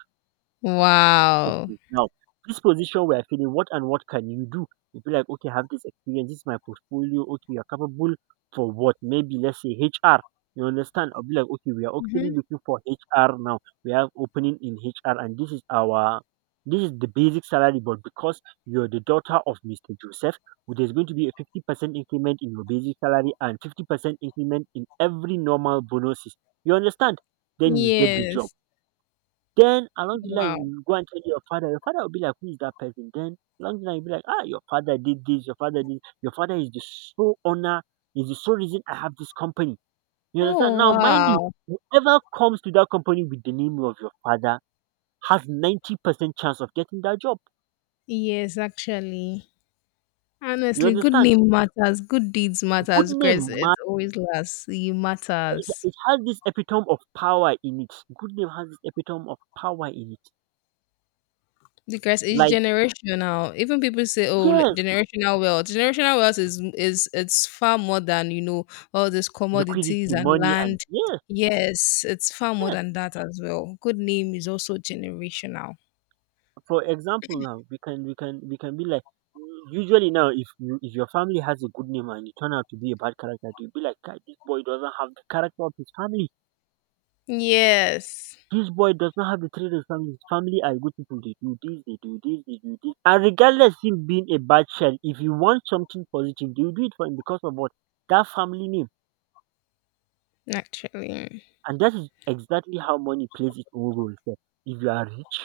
left: wow.
right: okay, now this position we are feeling, what and what can you do? You feel like, okay, I have this experience, this is my portfolio. Okay, you're capable for what? Maybe let's say HR. You understand? I'll be like, okay, we are actually
left: Hmm.
right: looking for HR now. We have opening in HR and this is the basic salary, but because you're the daughter of Mr. Joseph, well, there's going to be a 50% increment in your basic salary and 50% increment in every normal bonuses. You understand? Then you get the job.
left: Yes.
right: Then along the line
left: Wow.
right: you go and tell your father will be like, "Who is that person?" Then along the line you'll be like, "Ah, your father did this, your father is the sole owner, is the sole reason I have this company." You understand?
left: Oh,
right: Now mind you,
left: wow.
right: whoever comes to that company with the name of your father has 90% chance of getting that job.
left: Yes, actually.
right: You
left: Honestly, good
right: understand?
left: name matters. Good deeds
right: A good
left: matters. Grace,
right: name
left: it
right: man.
left: always lasts. It
right: it
left: matters.
right: it has this epitome of power in it. Good name has this epitome of power in it.
left: Because it's
right: Like
left: generational. Even people say, "Oh, like,
right: yes,
left: generational wealth." Generational wealth is it's far more than all these commodities
right: liquidity,
left: and
right: money, and
left: land.
right: yes,
left: Yes, it's far more
right: yes.
left: than that as well. Good name is also generational.
right: For example, now we can be like, usually now, if you if your family has a good name and you turn out to be a bad character, you will be like, "Kai, this boy doesn't have the character of his family,
left: Yes,
right: this boy does not have the trait of his family. His family are good people, they do this, they do this, they do this, and regardless him being a bad child, if you want something positive, they will do it for him because of what? That family name."
left: actually,
right: And that is exactly how money plays its own role here. If you are rich,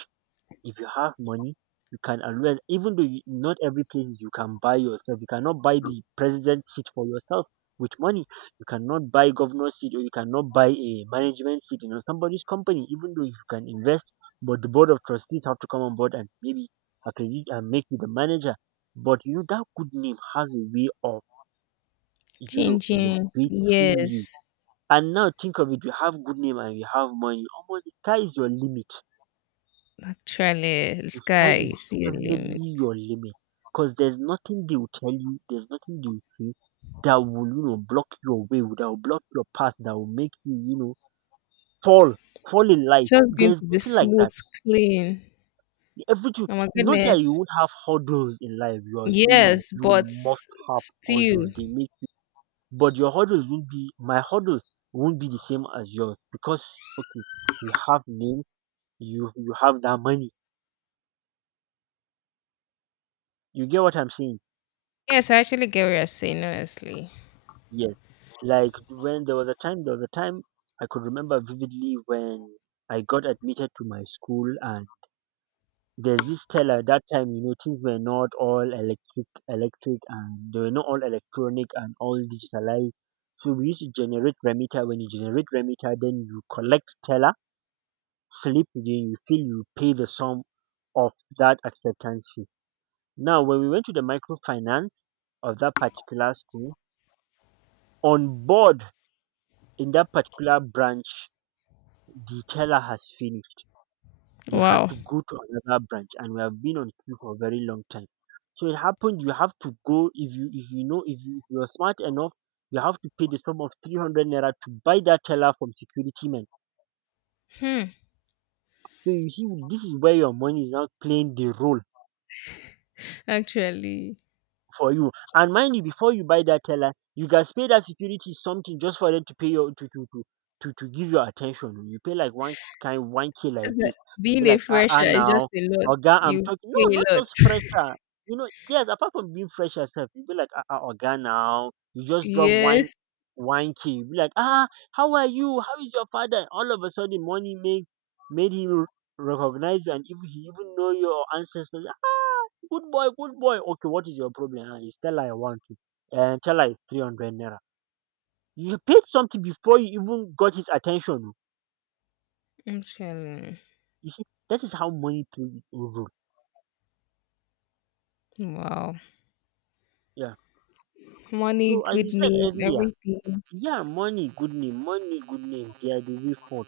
right: if you have money, you can always, even though you, not every place you can buy yourself. You cannot buy the president seat for yourself with money. You cannot buy governor seat or you cannot buy a management seat in somebody's company, even though you can invest, but the board of trustees have to come on board and maybe accredit and make you the manager. But you know that good name has a way of, you know,
left: changing.
right: elevating you.
left: Yes,
right: And now think of it, you have good name and you have money, almost the sky is your limit.
left: actually, the
right: The sky
left: sky
right: is
left: is your limit.
right: definitely your limit, because there's nothing they will tell you, there's nothing they will say that will, you know, block your way, that will block your path, that will make you, you know, fall, fall in life.
left: Just going
right: There's
left: to be
right: nothing like
left: smooth,
right: that.
left: clean.
right: Everything.
left: Oh my
right: Not
left: goodness.
right: that you won't have hurdles in life. You are human.
left: Yes,
right: You
left: but
right: must have
left: still.
right: hurdles. They make you, but your hurdles won't be my hurdles won't be the same as yours, because okay, you have name, you have that money. You get what I'm saying?
left: Yes, I actually get what you're saying, honestly.
right: Yes. Like, when there was a time I could remember vividly when I got admitted to my school, and there's this teller that time. You know, things were not all electric, and they were not all electronic and all digitalized. So we used to generate remita. When you generate remita, then you collect teller, slip it in, you feel you pay the sum of that acceptance fee. Now when we went to the microfinance of that particular school, on board in that particular branch, the teller has finished. They had
left: Wow.
right: to go to another branch, and we have been on queue for a very long time. So it happened, you have to go. If you if you know if you if you're smart enough, you have to pay the sum of 300 naira to buy that teller from security men.
left: Hmm.
right: So you see, this is where your money is now playing the role
left: Actually,
right: for you. And mind you, before you buy that teller, you guys pay that security something just for them to pay your to give your attention. You pay like one kind, one k,
left: as
right: like this.
left: a-
right: You be
left: being a
right: like, ah
left: fresher is just
right: now,
left: a lot.
right: Oga, I'm
left: You
right: talking.
left: pay
right: No, not
left: a lot.
right: just fresher. You know, yes. Apart from being fresh yourself, you be like, ah ah, Oga now. You just drop one
left: Yes.
right: one k. You be like, ah, how are you? How is your father? All of a sudden, money make made him recognize you, and even he even know your ancestors. Ah, good boy, good boy. Okay, what is your problem? And he's tell her, I want to. And tell her it's 300 naira. You paid something before you even got his attention. Oh.
left: Actually,
right: You see, that is how money plays its own role.
left: wow.
right: Yeah.
left: Money,
right: So, as you
left: good
right: said
left: name,
right: earlier,
left: everything.
right: yeah, money, good name, money, good name. They are the way forward.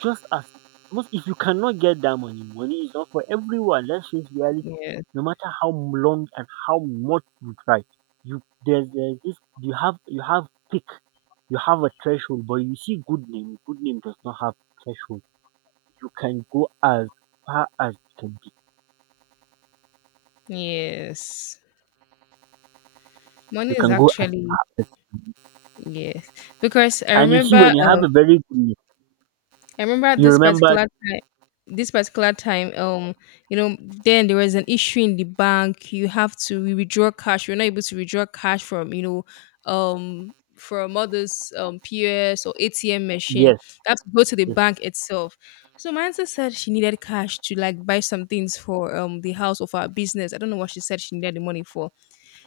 right: Just as most, if you cannot get that money, money is not for everyone. Let's face reality.
left: Yes.
right: No matter how long and how much you try, you there's this you have, you have pick, you have a threshold. But you see, good name does not have threshold. You can go as far as you can be.
left: Yes.
right: You
left: Money is
right: can go as far
left: actually.
right: as,
left: Yes, because
right: and you see, when you have a very good name,
left: I remember
right: you remember,
left: this particular time then there was an issue in the bank. You have to withdraw cash. You're not able to withdraw cash from you know from others POS or ATM machine.
right: yes,
left: You have to go to the
right: yes,
left: bank itself. So my answer said she needed cash to, like, buy some things for the house of our business. I don't know what she said she needed the money for.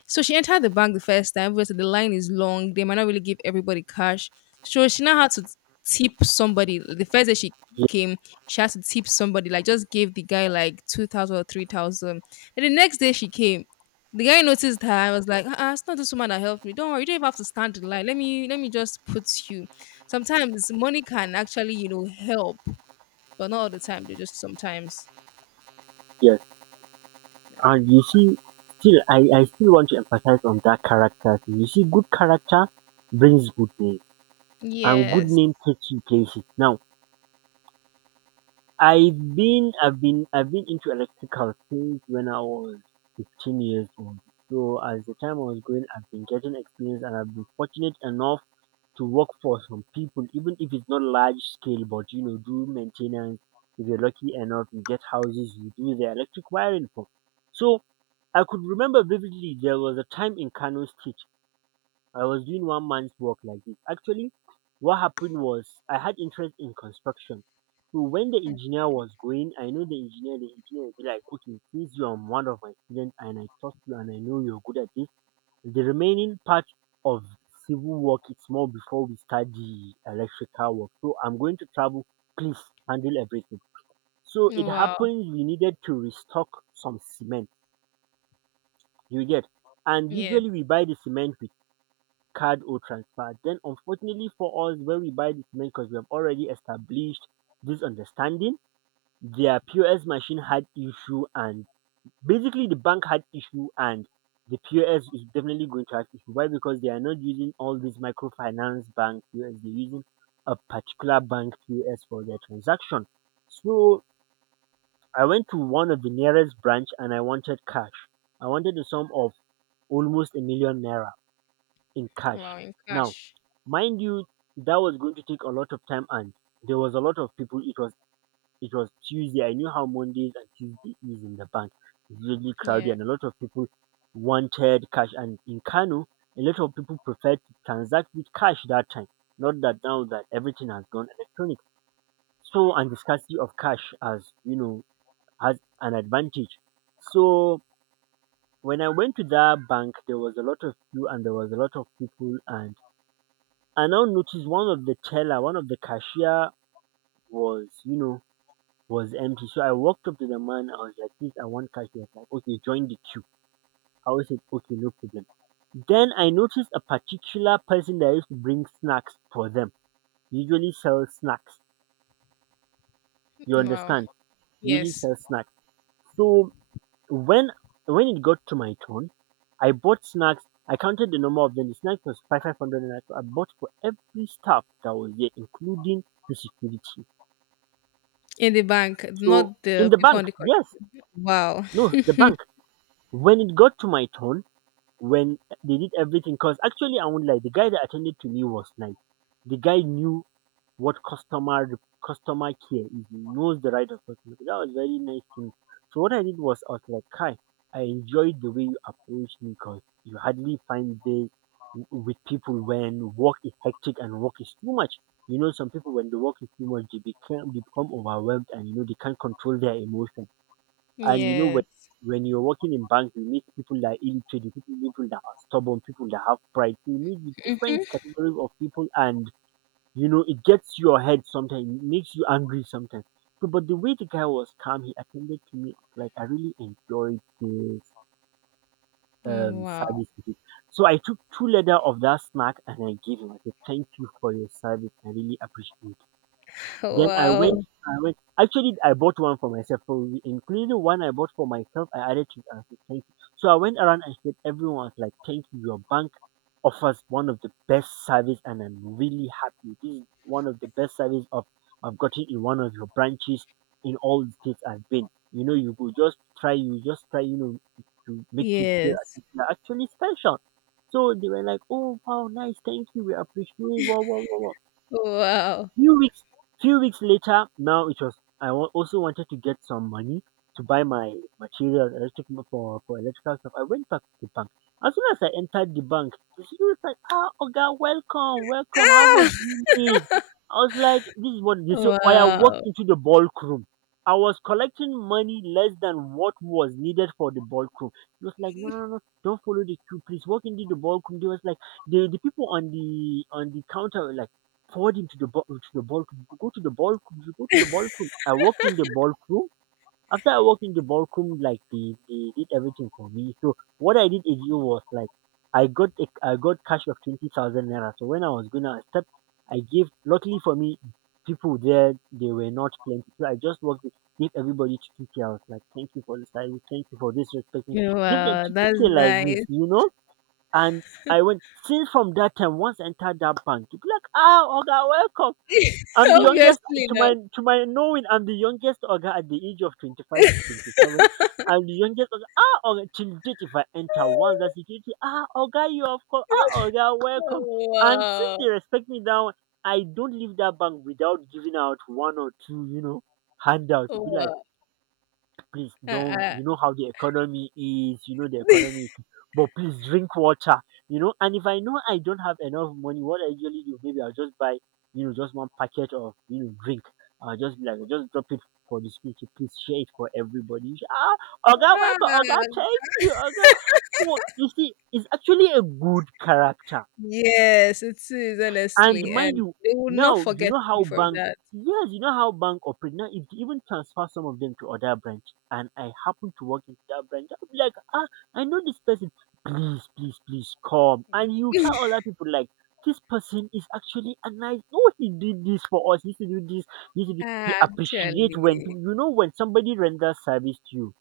left: So she entered the bank the first time. Obviously, the line is long. They might not really give everybody cash. So she now had to tip somebody. The first day she
right: yes.
left: came, she had to tip somebody. Like, just gave the guy like 2,000 or 3,000. And the next day she came. The guy noticed her. I was like, "It's not this woman that helped me? Don't worry, you don't even have to stand in line. Let me just put you." Sometimes money can actually, help, but not all the time. They just sometimes.
right: Yes. And you see, still I still want to emphasize on that character thing. You see, good character brings good name, and good
left: Yes.
right: name takes you places. Now I've been into electrical since when I was 15 years old. So as the time I was going, I've been getting experience, and I've been fortunate enough to work for some people, even if it's not large scale, but you know, do maintenance. If you're lucky enough, you get houses you do the electric wiring for. So I could remember vividly, there was a time in Kano State I was doing one man's work like this. Actually, what happened was, I had interest in construction. So when the engineer was going, I know the engineer would be like, okay, since you are one of my students and I trust you and I know you're good at this, the remaining part of civil work is more before we start the electrical work. So I'm going to travel. Please handle everything. So it
left: Wow.
right: happens we needed to restock some cement. You get. And
left: Yes.
right: usually we buy the cement with card or transfer. Then, unfortunately for us, when we buy the cement, because we have already established this understanding, their POS machine had issue, and basically the bank had issue, and the POS is definitely going to have issue. Why? Because they are not using all these microfinance bank POS. They're using a particular bank POS for their transaction. So I went to one of the nearest branch and I wanted cash. I wanted the sum of almost 1 million naira in cash.
left: Wow. In
right: Now,
left: cash.
right: mind you, that was going to take a lot of time, and there was a lot of people. It was Tuesday. I knew how Mondays and Tuesday is in the bank. It's really
left: Yeah.
right: crowded, and a lot of people wanted cash. And in Kano, a lot of people prefer to transact with cash that time. Not that now that everything has gone electronic. So, and the scarcity of cash, as you know, has an advantage. So, when I went to that bank, there was a lot of queue and there was a lot of people, and I now noticed one of the teller, one of the cashier was, you know, was empty. So I walked up to the man. I was like, please, I want cash. He was like, okay, join the queue. I was like, okay, no problem. Then I noticed a particular person that used to bring snacks for them. Usually sell snacks. You
left: Wow.
right: understand? Usually
left: Yes,
right: sell snacks. So when when it got to my turn, I bought snacks. I counted the number of them. The snacks was five hundred, and I bought for every staff that was there, including the security.
left: in the bank,
right: So
left: not
right: in
left: the
right: the
left: people
right: bank,
left: on the corner.
right: yes,
left: Wow.
right: no, the bank. When it got to my turn, when they did everything, because actually I won't lie, the guy that attended to me was nice. The guy knew what customer care is. He knows the right of customer. That was very nice thing. So what I did was, I was like, Kai, I enjoyed the way you approached me, because you hardly find this with people when work is hectic and work is too much. You know, some people when the work is too much, they become overwhelmed, and you know they can't control their emotions, and you know, when,
left: Yes.
right: when you're working in bank, you meet people that are illiterate, people that are stubborn, people that have pride. You meet the different
left: Mm-hmm.
right: categories of people, and you know, it gets your head sometimes, it makes you angry sometimes. So, but the way the guy was calm, he attended to me. Like I really enjoyed this
left: Wow.
right: service. He did. So I took two leather of that snack and I gave him. I said, "Thank you for your service. I really appreciate it." Then I went,
left: Wow.
right: I went. Actually, I bought one for myself. So including one I bought for myself, I added to it. I said, thank you. So I went around and said, everyone was like, thank you. Your bank offers one of the best service, and I'm really happy. This is one of the best service of I've gotten in one of your branches in all the states I've been. You go just try, you know, to make it feel as
left: Yes.
right: if you're actually special. So they were like, oh wow, nice, thank you, we appreciate, wow, wow, wow, wow.
left: Wow.
right: Few weeks, few weeks later, now it was. Also wanted to get some money to buy my materials, electric for electrical stuff. I went back to the bank. As soon as I entered the bank, the security was like, "Ah, Oga, welcome, welcome. How much do
left: [laughs]
right: you need?" I was like, "This is what they say." I
left: Wow.
right: walked into the ballroom. I was collecting money less than what was needed for the ballroom. He was like, "No, no, no, no, don't follow the queue, please. Walk into the ballroom." They was like, the people on the counter were like forward him to the ballroom. Go to the ballroom. You go to the ballroom. I walked in the ballroom. After I walked in the ballroom, like they did everything for me. So what I did again was like I got cash of 20,000 naira. So when I was gonna step, I gave. Luckily for me, people there they were not plenty. So I just walked. In, gave everybody 2K. I was like, thank you for the service. Thank you for this respect. Give them
left: Wow.
right: two
left: That's
right: k like this,
left: nice.
right: you know. And I went since from that time, once I entered that bank, you be like, ah, Oga, welcome. I'm
left: [laughs]
right: the
left: Obviously,
right: youngest
left: no.
right: to my knowing. I'm the youngest Oga at the age of 25 to
left: [laughs]
right: 27. I'm the youngest Oga. Ah, Oga, till date if I enter once that security. Ah, Oga, you of course. Ah, Oga, welcome. And since
left: Wow.
right: they respect me now, I don't leave that bank without giving out one or two, you know, handouts. It'd be like,
left: Wow.
right: please, don't
left: Uh-uh.
right: you know how the economy is, you know the economy
left: [laughs]
right: is- but please drink water, you know, and if I know I don't have enough money, what I usually do, maybe I'll just buy, you know, just one packet of, you know, drink. I'll just be like, just drop it for the street, please share it for everybody. Ah, Oga
left: Ah,
right: welcome, Oga thank you, Oga. So you see, it's actually a good character.
left: yes, it is,
right: And
left: honestly,
right: mind
left: and
right: you,
left: they will not
right: now you
left: forget
right: know how
left: you from
right: bank,
left: that.
right: yes, you know how bank operate. Now if they even transfer some of them to other branch and I happen to walk into that branch, I'll be like, ah, I know this person. Please, please, please come. And you tell other people like, this person is actually a nice, no he did this for us, he used to do this, he used to do, he appreciate when
left: Actually,
right: people, you know, when somebody renders service to you,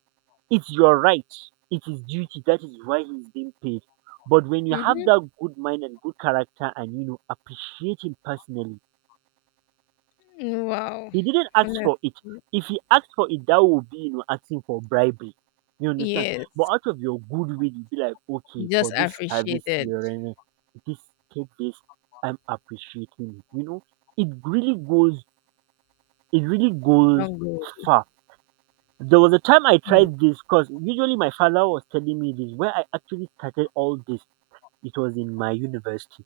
right: it's your right. It's duty. That is why he's being paid. But when you have
left: hmm,
right: that good mind and good character and you know appreciate him personally,
left: wow,
right: he didn't ask for it.
left: honestly.
right: If he asked for it, that would be, you know, asking for bribery. You understand? But
left: Yes,
right: out of your good will, you'd be like,
left: you
right: okay, for
left: just
right: this
left: appreciate
right: service
left: it.
right: here and this, take this, I'm appreciating it. You know, it really goes it really
left: Do
right: goes
left: not go.
right: far. There was a time I
left: Hmm.
right: tried this because usually my father was telling me this. Where I actually started all this, it was in my university.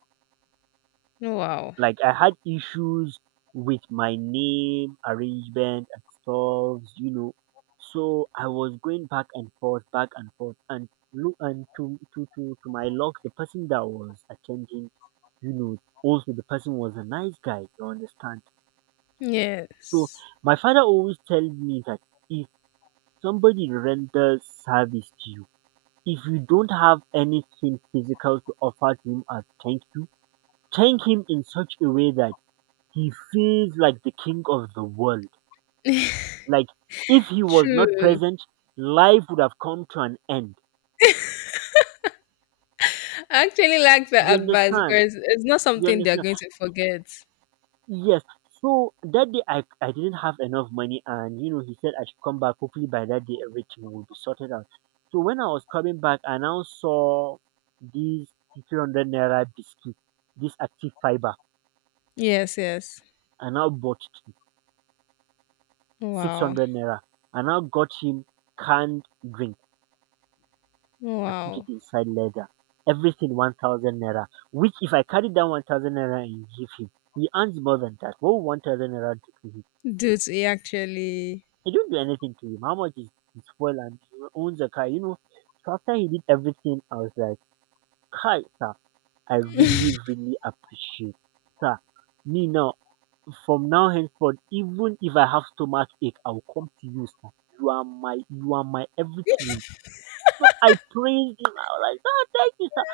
left: Wow.
right: Like I had issues with my name arrangement and stuff, you know. So I was going back and forth, and look, and to my luck, the person that was attending, you know, also the person was a nice guy. You understand? So
left: Yes.
right: my father always tells me that if somebody renders service to you, if you don't have anything physical to offer to him as thank you, thank him in such a way that he feels like the king of the world. Like if he was not
left: True.
right: present, life would have come to an end.
left: I actually like the
right: You
left: advice
right: understand?
left: because it's not
right: You
left: something they're
right: understand?
left: going to forget.
right: Yes. So that day I didn't have enough money, and you know he said I should come back. Hopefully by that day everything will be sorted out. So when I was coming back I now saw these 300 naira biscuit, this active fiber.
left: Yes, yes.
right: And I now bought two. six
left: Wow.
right: hundred naira. I now got him canned drink. I put it
left: Wow.
right: inside leather. Everything 1,000 naira. Which if I carry down 1,000 naira and give him, he earns more than that. What will 1,000 naira do to him?
left: Dude, he actually.
right: He didn't do anything to him. How much is his fuel, and he owns a car, you know? So after he did everything, I was like, "Hi sir, I
left: [laughs]
right: really, really appreciate, sir. Me now, from now henceforth, even if I have stomach ache, I will come to you, sir. You are my, you are my everything." No, I praised him. I was like, "God, thank you, sir."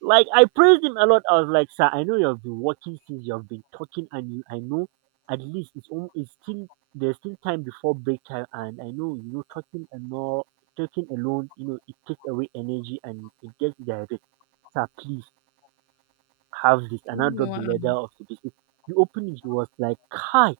right: Like, I praised him a lot. I was like, "Sir, I know you've been working since you've been talking, and you, I know at least it's almost, it's still, there's still time before break time, and I know, you know, talking and more, talking alone, you know, it takes away energy and it gets diarrhea. Sir, please have this." And I dropped the letter
left: Wow.
right: of the business. You open it, it was like, "Hi.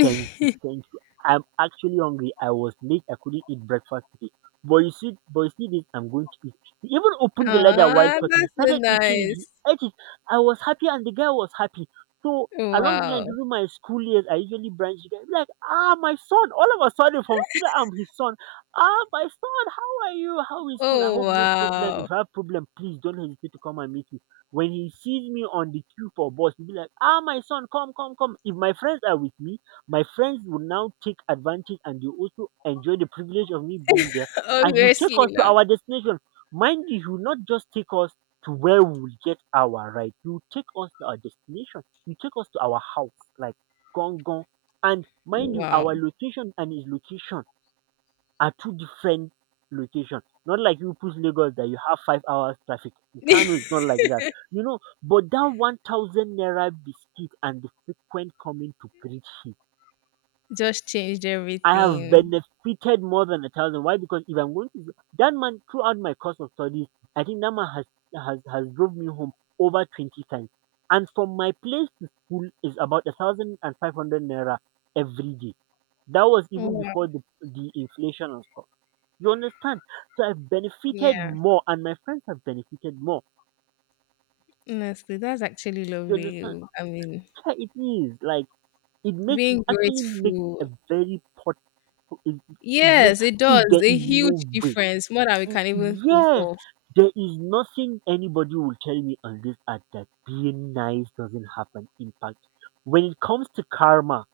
right: Thank you, thank you. I'm actually hungry. I was late. I couldn't eat breakfast today. But you see this, I'm going to eat." He even opened the leather while
left: Ah,
right: talking. He
left: that's so
right: started eating it. He
left: nice.
right: ate it. I was happy and the guy was happy. So along the line
left: Wow.
right: during my school years, I usually branch the guy. Be like, ah, my son. All of a sudden from student, I'm his son. Ah, my son, how are you? How is school? I
left: Oh,
right: hope no problem.
left: wow.
right: If I have problem, please don't hesitate to come and meet me. When he sees me on the queue for bus, he'll be like, ah, my son, come, come, come. If my friends are with me, my friends will now take advantage and they also enjoy the privilege of me being there.
left: [laughs]
right: And you take
left: Obviously,
right: us to
left: now.
right: our destination. Mind you, you not just take us to where we will get our ride. You take us to our destination. You take us to our house, like gong gong. And mind you,
left: Wow.
right: our location and his location are two different locations. Not like you push Lagos that you have 5 hours traffic. In Kano
left: [laughs]
right: it's not like that. You know, but that 1,000 naira biscuit and the frequent coming to greet him,
left: Just changed
right: I have
left: everything.
right: benefited more than a thousand. Why? Because if I'm going to that man throughout my course of studies, I think that man has drove me home over 20 times. And from my place to school is about 1,500 naira every day. That was even before
left: Wow.
right: the inflation and stuff. You understand? So I've benefited
left: Yeah.
right: more, and my friends have benefited more.
left: Honestly, that's actually
right: You
left: lovely.
right: understand?
left: Oh, I mean,
right: Yeah, it is like it makes, it
left: being
right: actually makes
left: grateful.
right: a very pot. It, it makes,
left: Yes, it does.
right: there is
left: A huge
right: no way.
left: difference, more than we can even think
right: Yes,
left: of.
right: there is nothing anybody will tell me on this earth that being nice doesn't have an impact. When it comes to karma,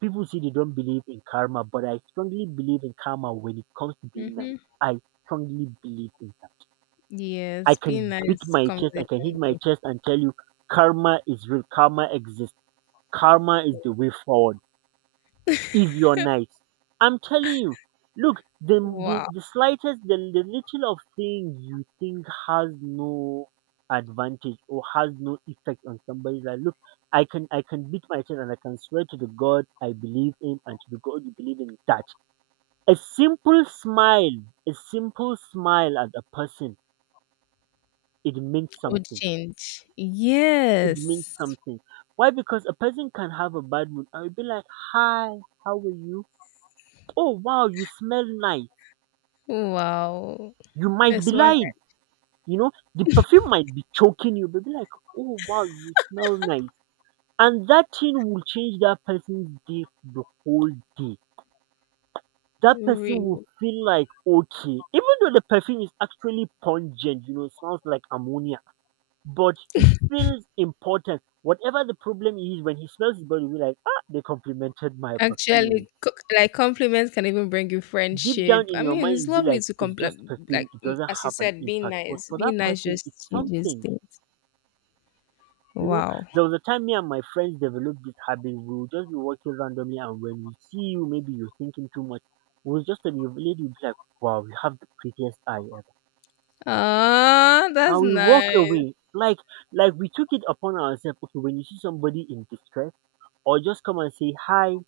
right: people say they don't believe in karma, but I strongly believe in karma when it comes to being nice.
left: Hmm,
right: I strongly believe in that. I
left: yes, being
right: can beat
left: nice
right: my
left: comes
right: chest,
left: a
right: I can hit
left: long
right: my
left: way.
right: chest and tell you karma is real, karma exists, karma is the way forward if you're
left: [laughs]
right: nice. I'm telling you, look, the, the,
left: Wow.
right: the slightest, the little of thing you think has no advantage or has no effect on somebody's life. Look, I can beat my chest and I can swear to the God I believe in and to the God you believe in that a simple smile, a simple smile at a person, it means
left: Would
right: something.
left: change.
right: It means
left: Yes.
right: something. Why? Because a person can have a bad mood. I will be like, "Hi, how are you? "Oh wow, you smell nice."
left: Wow.
right: You might be
left: It's
right: lying. The perfume might be choking you, but be like, oh wow, you smell nice. And that thing will change that person's day for the whole day. That person will
left: one.
right: feel like okay, even though the perfume is actually pungent, it smells like ammonia, but he feels important. Whatever the problem is, when he smells his body, will be like, ah, they complimented my perfume.
left: Actually, like, compliments can even bring you
right: Deep down
left: friendship.
right: in
left: I
right: your
left: mean,
right: mind, you'll
left: it's
right: be
left: lovely
right: like,
left: to
right: it's just
left: compliment, like,
right: perfume, it doesn't
left: as you
right: have an
left: said, being
right: impact. But
left: nice.
right: for that
left: Being nice
right: person, it's
left: just changes
right: something.
left: things.
right: You know,
left: Wow.
right: there was a time me and my friends developed this habit. We would just be walking randomly, and when we see you, maybe you're thinking too much. We was just a lady would be like, "Wow, we have the prettiest eye ever,"
left: Ah, that's
right: and we walk
left: nice.
right: away like we took it upon ourselves. Okay, when you see somebody in distress, or just come and say hi.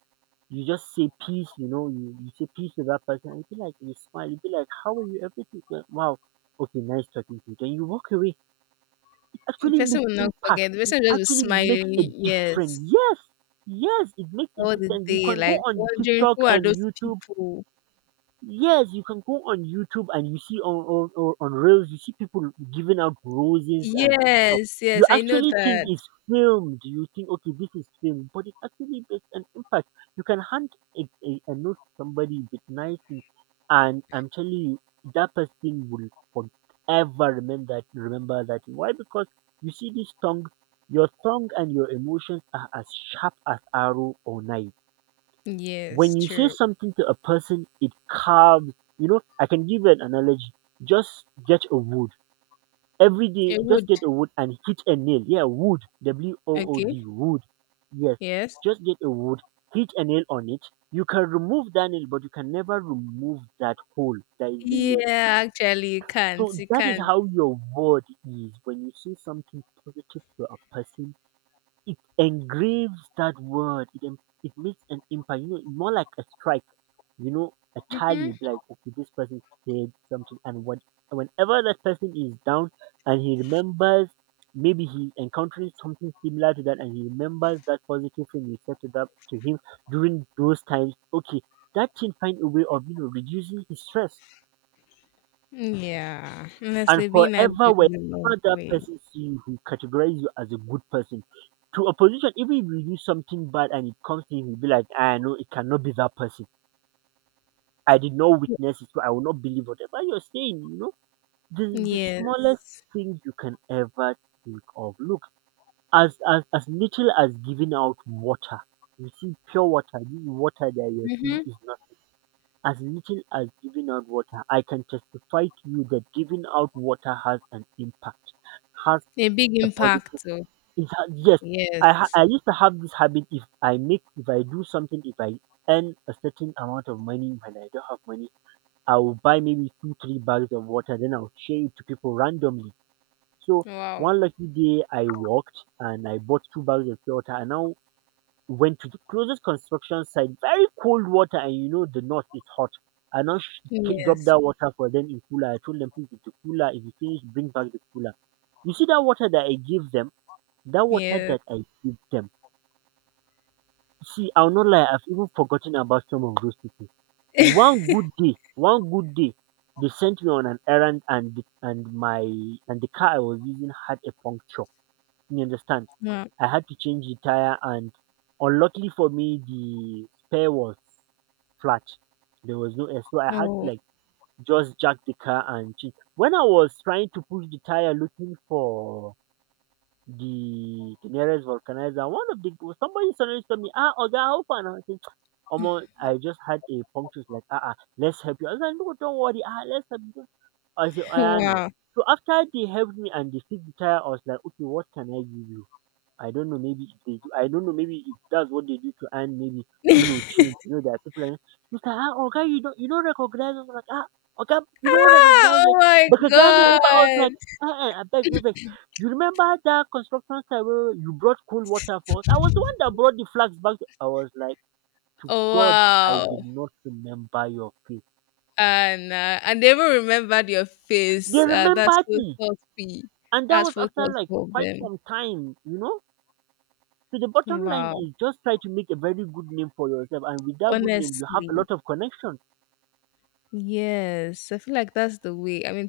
right: You just say peace, you say peace to that person and you feel like you smile, you feel like, how are you? Everything well, wow, okay, nice talking to you. Then you walk away
left: The
right: actually
left: person
right: makes
left: will not
right: impact.
left: forget. The
right: It
left: person will just
right: actually
left: be
right: makes
left: smiling,
right: a difference.
left: yes,
right: Yes, yes, it makes a
left: all the
right: difference. You
left: day,
right: can go
left: like
right: on
left: wondering
right: TikTok
left: who are
right: and
left: those
right: YouTube.
left: people.
right: Yes, you can go on YouTube and you see on on Reels, you see people giving out roses and stuff.
left: Yes,
right: You
left: yes, I know
right: actually think
left: that.
right: it's filmed. You think, okay, this is filmed, but it actually there's an impact. You can hand a, a note to somebody with nice things, and I'm telling you, that person will forever remember that. Remember that. Why? Because you see this tongue, your tongue and your emotions are as sharp as arrow or knife. When
left: Yes,
right: you say
left: true.
right: something to a person, it carves. I can give you an analogy. Just get a wood every day.
left: It
right: Just
left: would.
right: get a wood and hit a nail. Yeah, wood. W O O
left: Okay.
right: D. Wood. Yes.
left: Yes.
right: Just get a wood, hit a nail on it. You can remove that nail, but you can never remove that hole that is being made.
left: Yeah, actually, you can't.
right: So
left: You
right: that is
left: can't.
right: how your word is. When you say something positive to a person, it engraves that word. It makes an impact. More like a strike, a
left: Hmm,
right: tally, be like, okay, this person did something. And what whenever that person is down and he remembers, maybe he encounters something similar to that and he remembers that positive thing you said to him during those times, okay, that thing find a way of, reducing his stress.
left: yeah.
right: And
left: Honestly, being as
right: forever,
left: good
right: whenever
left: is a long
right: that
left: way.
right: person see you, he categorize you as a good person. To opposition, even if you do something bad and it comes to him, he'll be like, I know it cannot be that person. I did not witness it, so I will not believe whatever you're saying. The smallest
left: Yes.
right: thing you can ever think of. Look, as little as giving out water. You see, pure water, this water that you're seeing
left: Mm-hmm.
right: is nothing. As little as giving out water, I can testify to you that giving out water has an impact, has
left: A big
right: a positive.
left: impact. Too.
right: It has, yes,
left: Yes.
right: I used to have this habit. If I make, if I do something, if I earn a certain amount of money, when I don't have money I will buy maybe two, three bags of water, then I'll share it to people randomly. So
left: Wow.
right: one lucky day I walked and I bought two bags of pure water. I now went to the closest construction site, very cold water, and you know the north is hot. I now dropped
left: Yes.
right: that water for them in cooler. I told them, please, the cooler, if you finish, bring back the cooler. You see that water that I gave them? That water
left: Yes.
right: that I gave them. See, I will not lie, I've even forgotten about some of those people. One good day, they sent me on an errand, and my and the car I was using had a puncture. You understand?
left: Wow.
right: I had to change the tire and unluckily for me the spare was flat. There was no air. So I had to
left: Oh,
right: just jack the car and change. When I was trying to push the tire looking for the nearest vulcanizer. One of the Somebody suddenly told me, ah, Oga, how far now? I said, Omo, I just had a puncture. It's like, ah, let's help you. I was like, no, don't worry. Ah, let's help you. I said,
left: [laughs]
right: oh yeah, no.
left: wow.
right: So after they helped me and they fixed the tire, I was like, okay, what can I give you? I don't know. Maybe if they do, I don't know. Maybe if that's what they do to earn, maybe,
left: [laughs]
right: change. There are people like, mister, ah, okay, you don't recognize us, like, ah, okay, you don't
left: Ah,
right: recognize us.
left: oh my
right: But a guy named, I was
left: God.
right: like, I beg. You remember that construction site where you brought cold water for us? I was the one that brought the flags back to-" I was like, to
left: Oh,
right: God, I did
left: wow.
right: not remember your face.
left: And they even remembered your
right: They
left: face. That's
right: remembered
left: so
right: me,
left: thoughtful.
right: and that
left: That's
right: was
left: so
right: after like
left: thoughtful of
right: quite
left: them.
right: some time. So the bottom line
left: Wow.
right: is just try to make a very good name for yourself and with that good name you have a
left: Honestly.
right: lot of connection.
left: Yes, I feel like that's the way. I mean,